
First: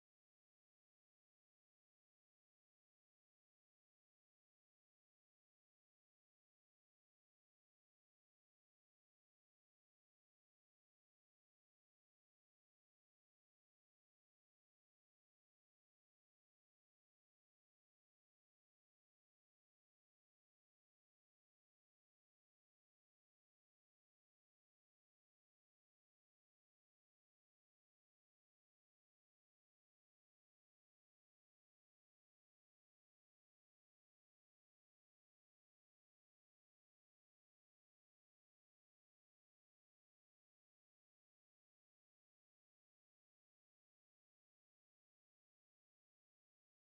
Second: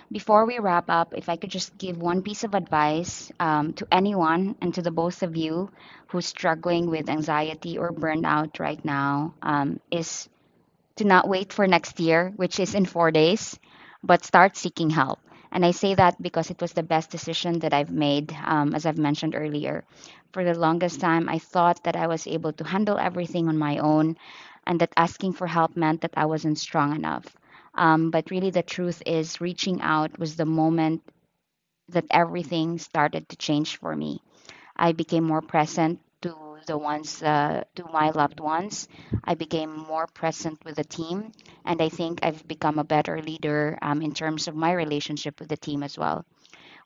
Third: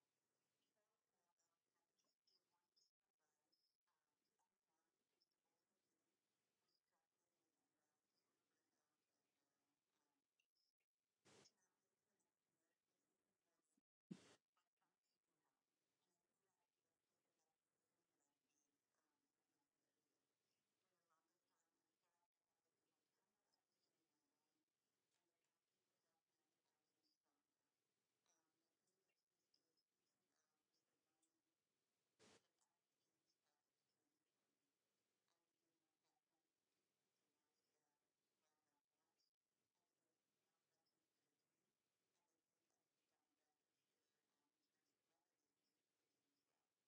[SPEAKER 2] before we wrap up, if I could just give one piece of advice to anyone and to the both of you who's struggling with anxiety or burnout right now, is to not wait for next year, which is in 4 days, but start seeking help. And I say that because it was the best decision that I've made, as I've mentioned earlier. For the longest time, I thought that I was able to handle everything on my own and that asking for help meant that I wasn't strong enough. But really, the truth is, reaching out was the moment that everything started to change for me. I became more present to to my loved ones. I became more present with the team. And I think I've become a better leader in terms of my relationship with the team as well.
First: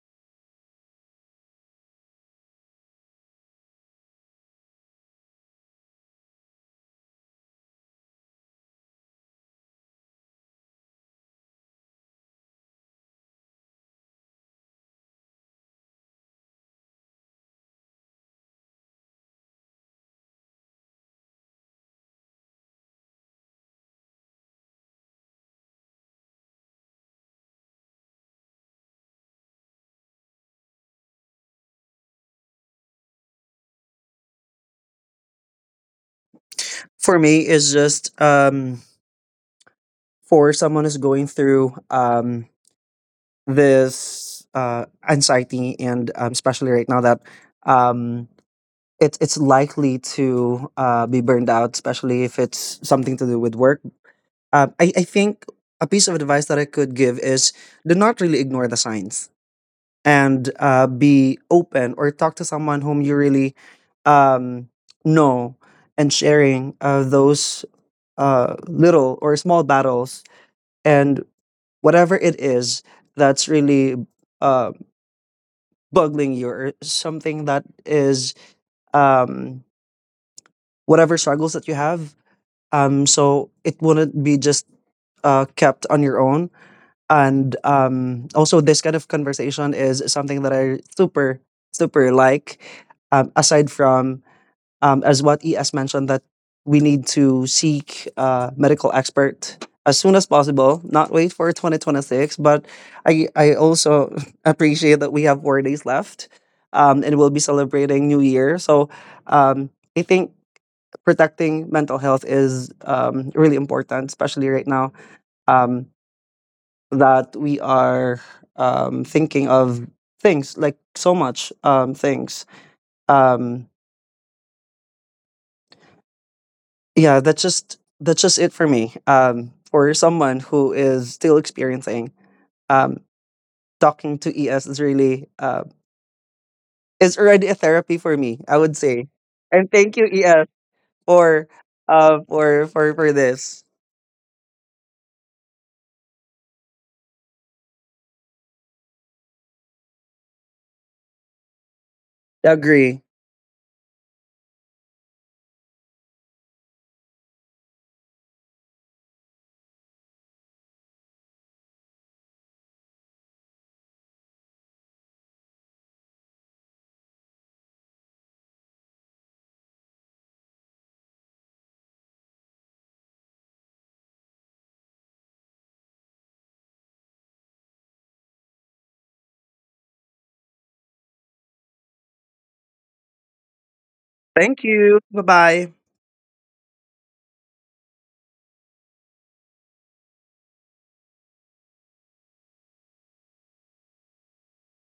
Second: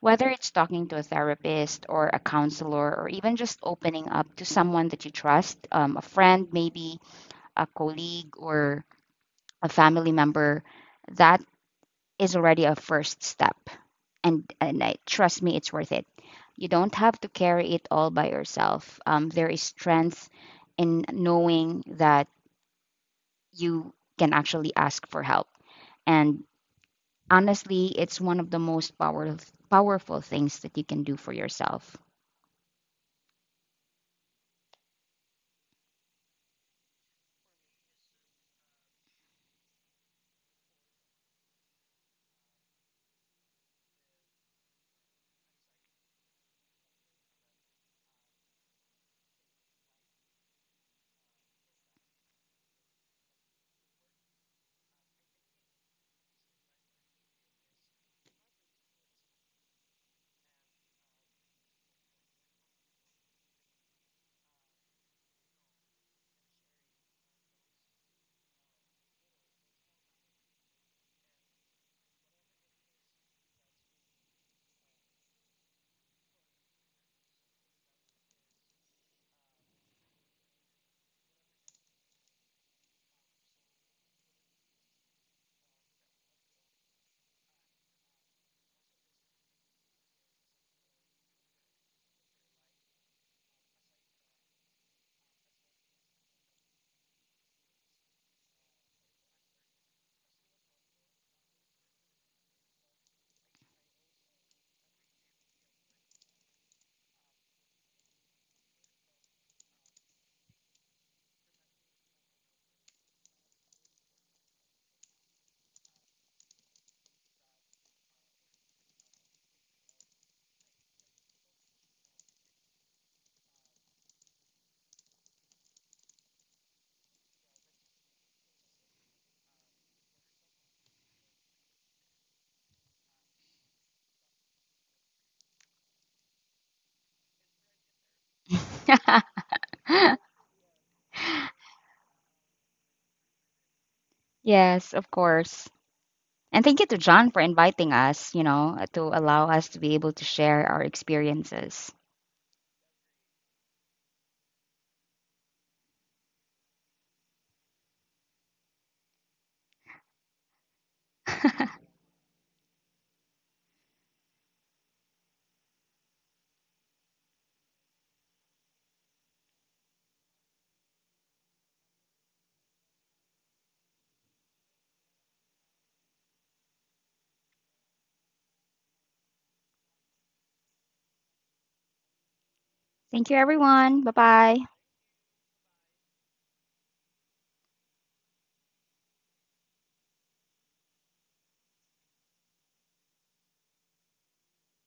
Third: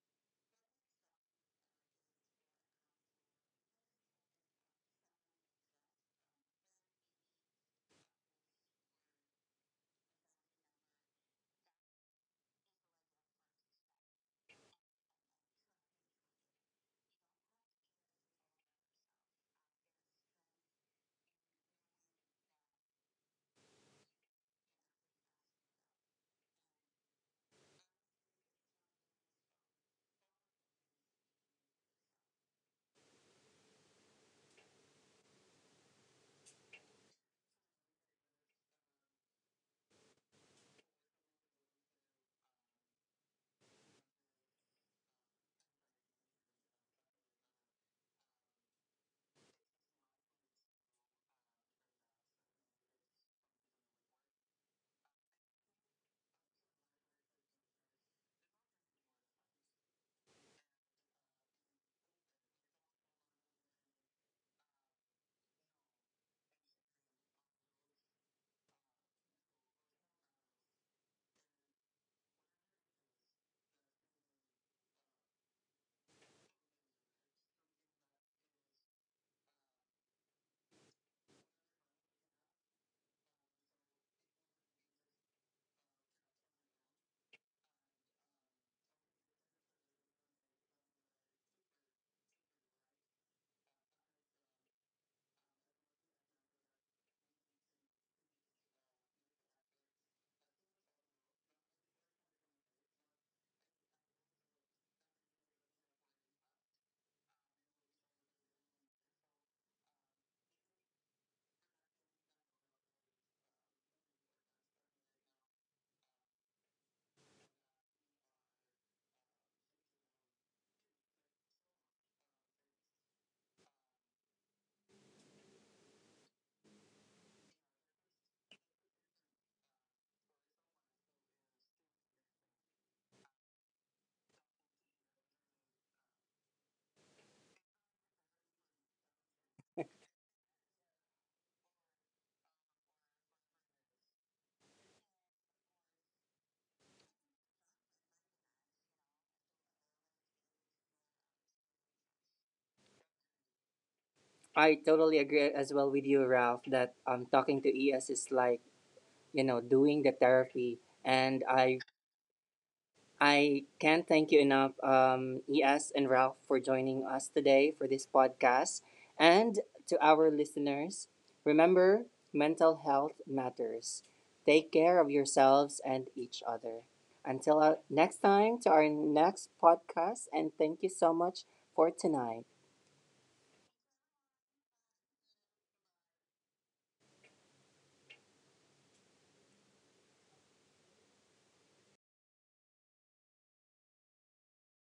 [SPEAKER 2] Whether it's talking to a therapist or a counselor, or even just opening up to someone that you trust, a friend, maybe a colleague or a family member, that is already a first step, and trust me, it's worth it. You don't have to carry it all by yourself. There is strength in knowing that you can actually ask for help. And honestly, it's one of the most powerful things that you can do for yourself.
[SPEAKER 3] For me, is just for someone who's going through this anxiety, and especially right now that um, it's likely to be burned out, especially if it's something to do with work. I think a piece of advice that I could give is do not really ignore the signs and be open or talk to someone whom you really um, know, and sharing those little or small battles and whatever it is that's really uh, bugging you, or something that is um, whatever struggles that you have. So it wouldn't be just kept on your own. And um also this kind of conversation is something that I super super like. Aside from as what ES mentioned, that we need to seek a medical expert as soon as possible, not wait for 2026. But I also appreciate that we have 4 days left, and we'll be celebrating New Year. So um, I think protecting mental health is really important, especially right now. Um, that we are thinking of things, like so much things. Um, yeah, that's just it for me. For someone who is still experiencing, um, talking to ES is really is already a therapy for me, I would say. And thank you, ES, for this.
[SPEAKER 2] Yes, of course. And thank you to John for inviting us, you know, to allow us to be able to share our experiences.
[SPEAKER 3] Agree.
[SPEAKER 1] I totally agree as well with you, Ralph, that talking to ES is like, you know, doing the therapy. And I can't thank you enough, ES and Ralph, for joining us today for this podcast. And to our listeners, remember, mental health matters. Take care of yourselves and each other. Until next time, to our next podcast, and thank you so much for tonight.
[SPEAKER 2] Thank you, everyone. Bye bye.
[SPEAKER 3] Thank you. Bye bye.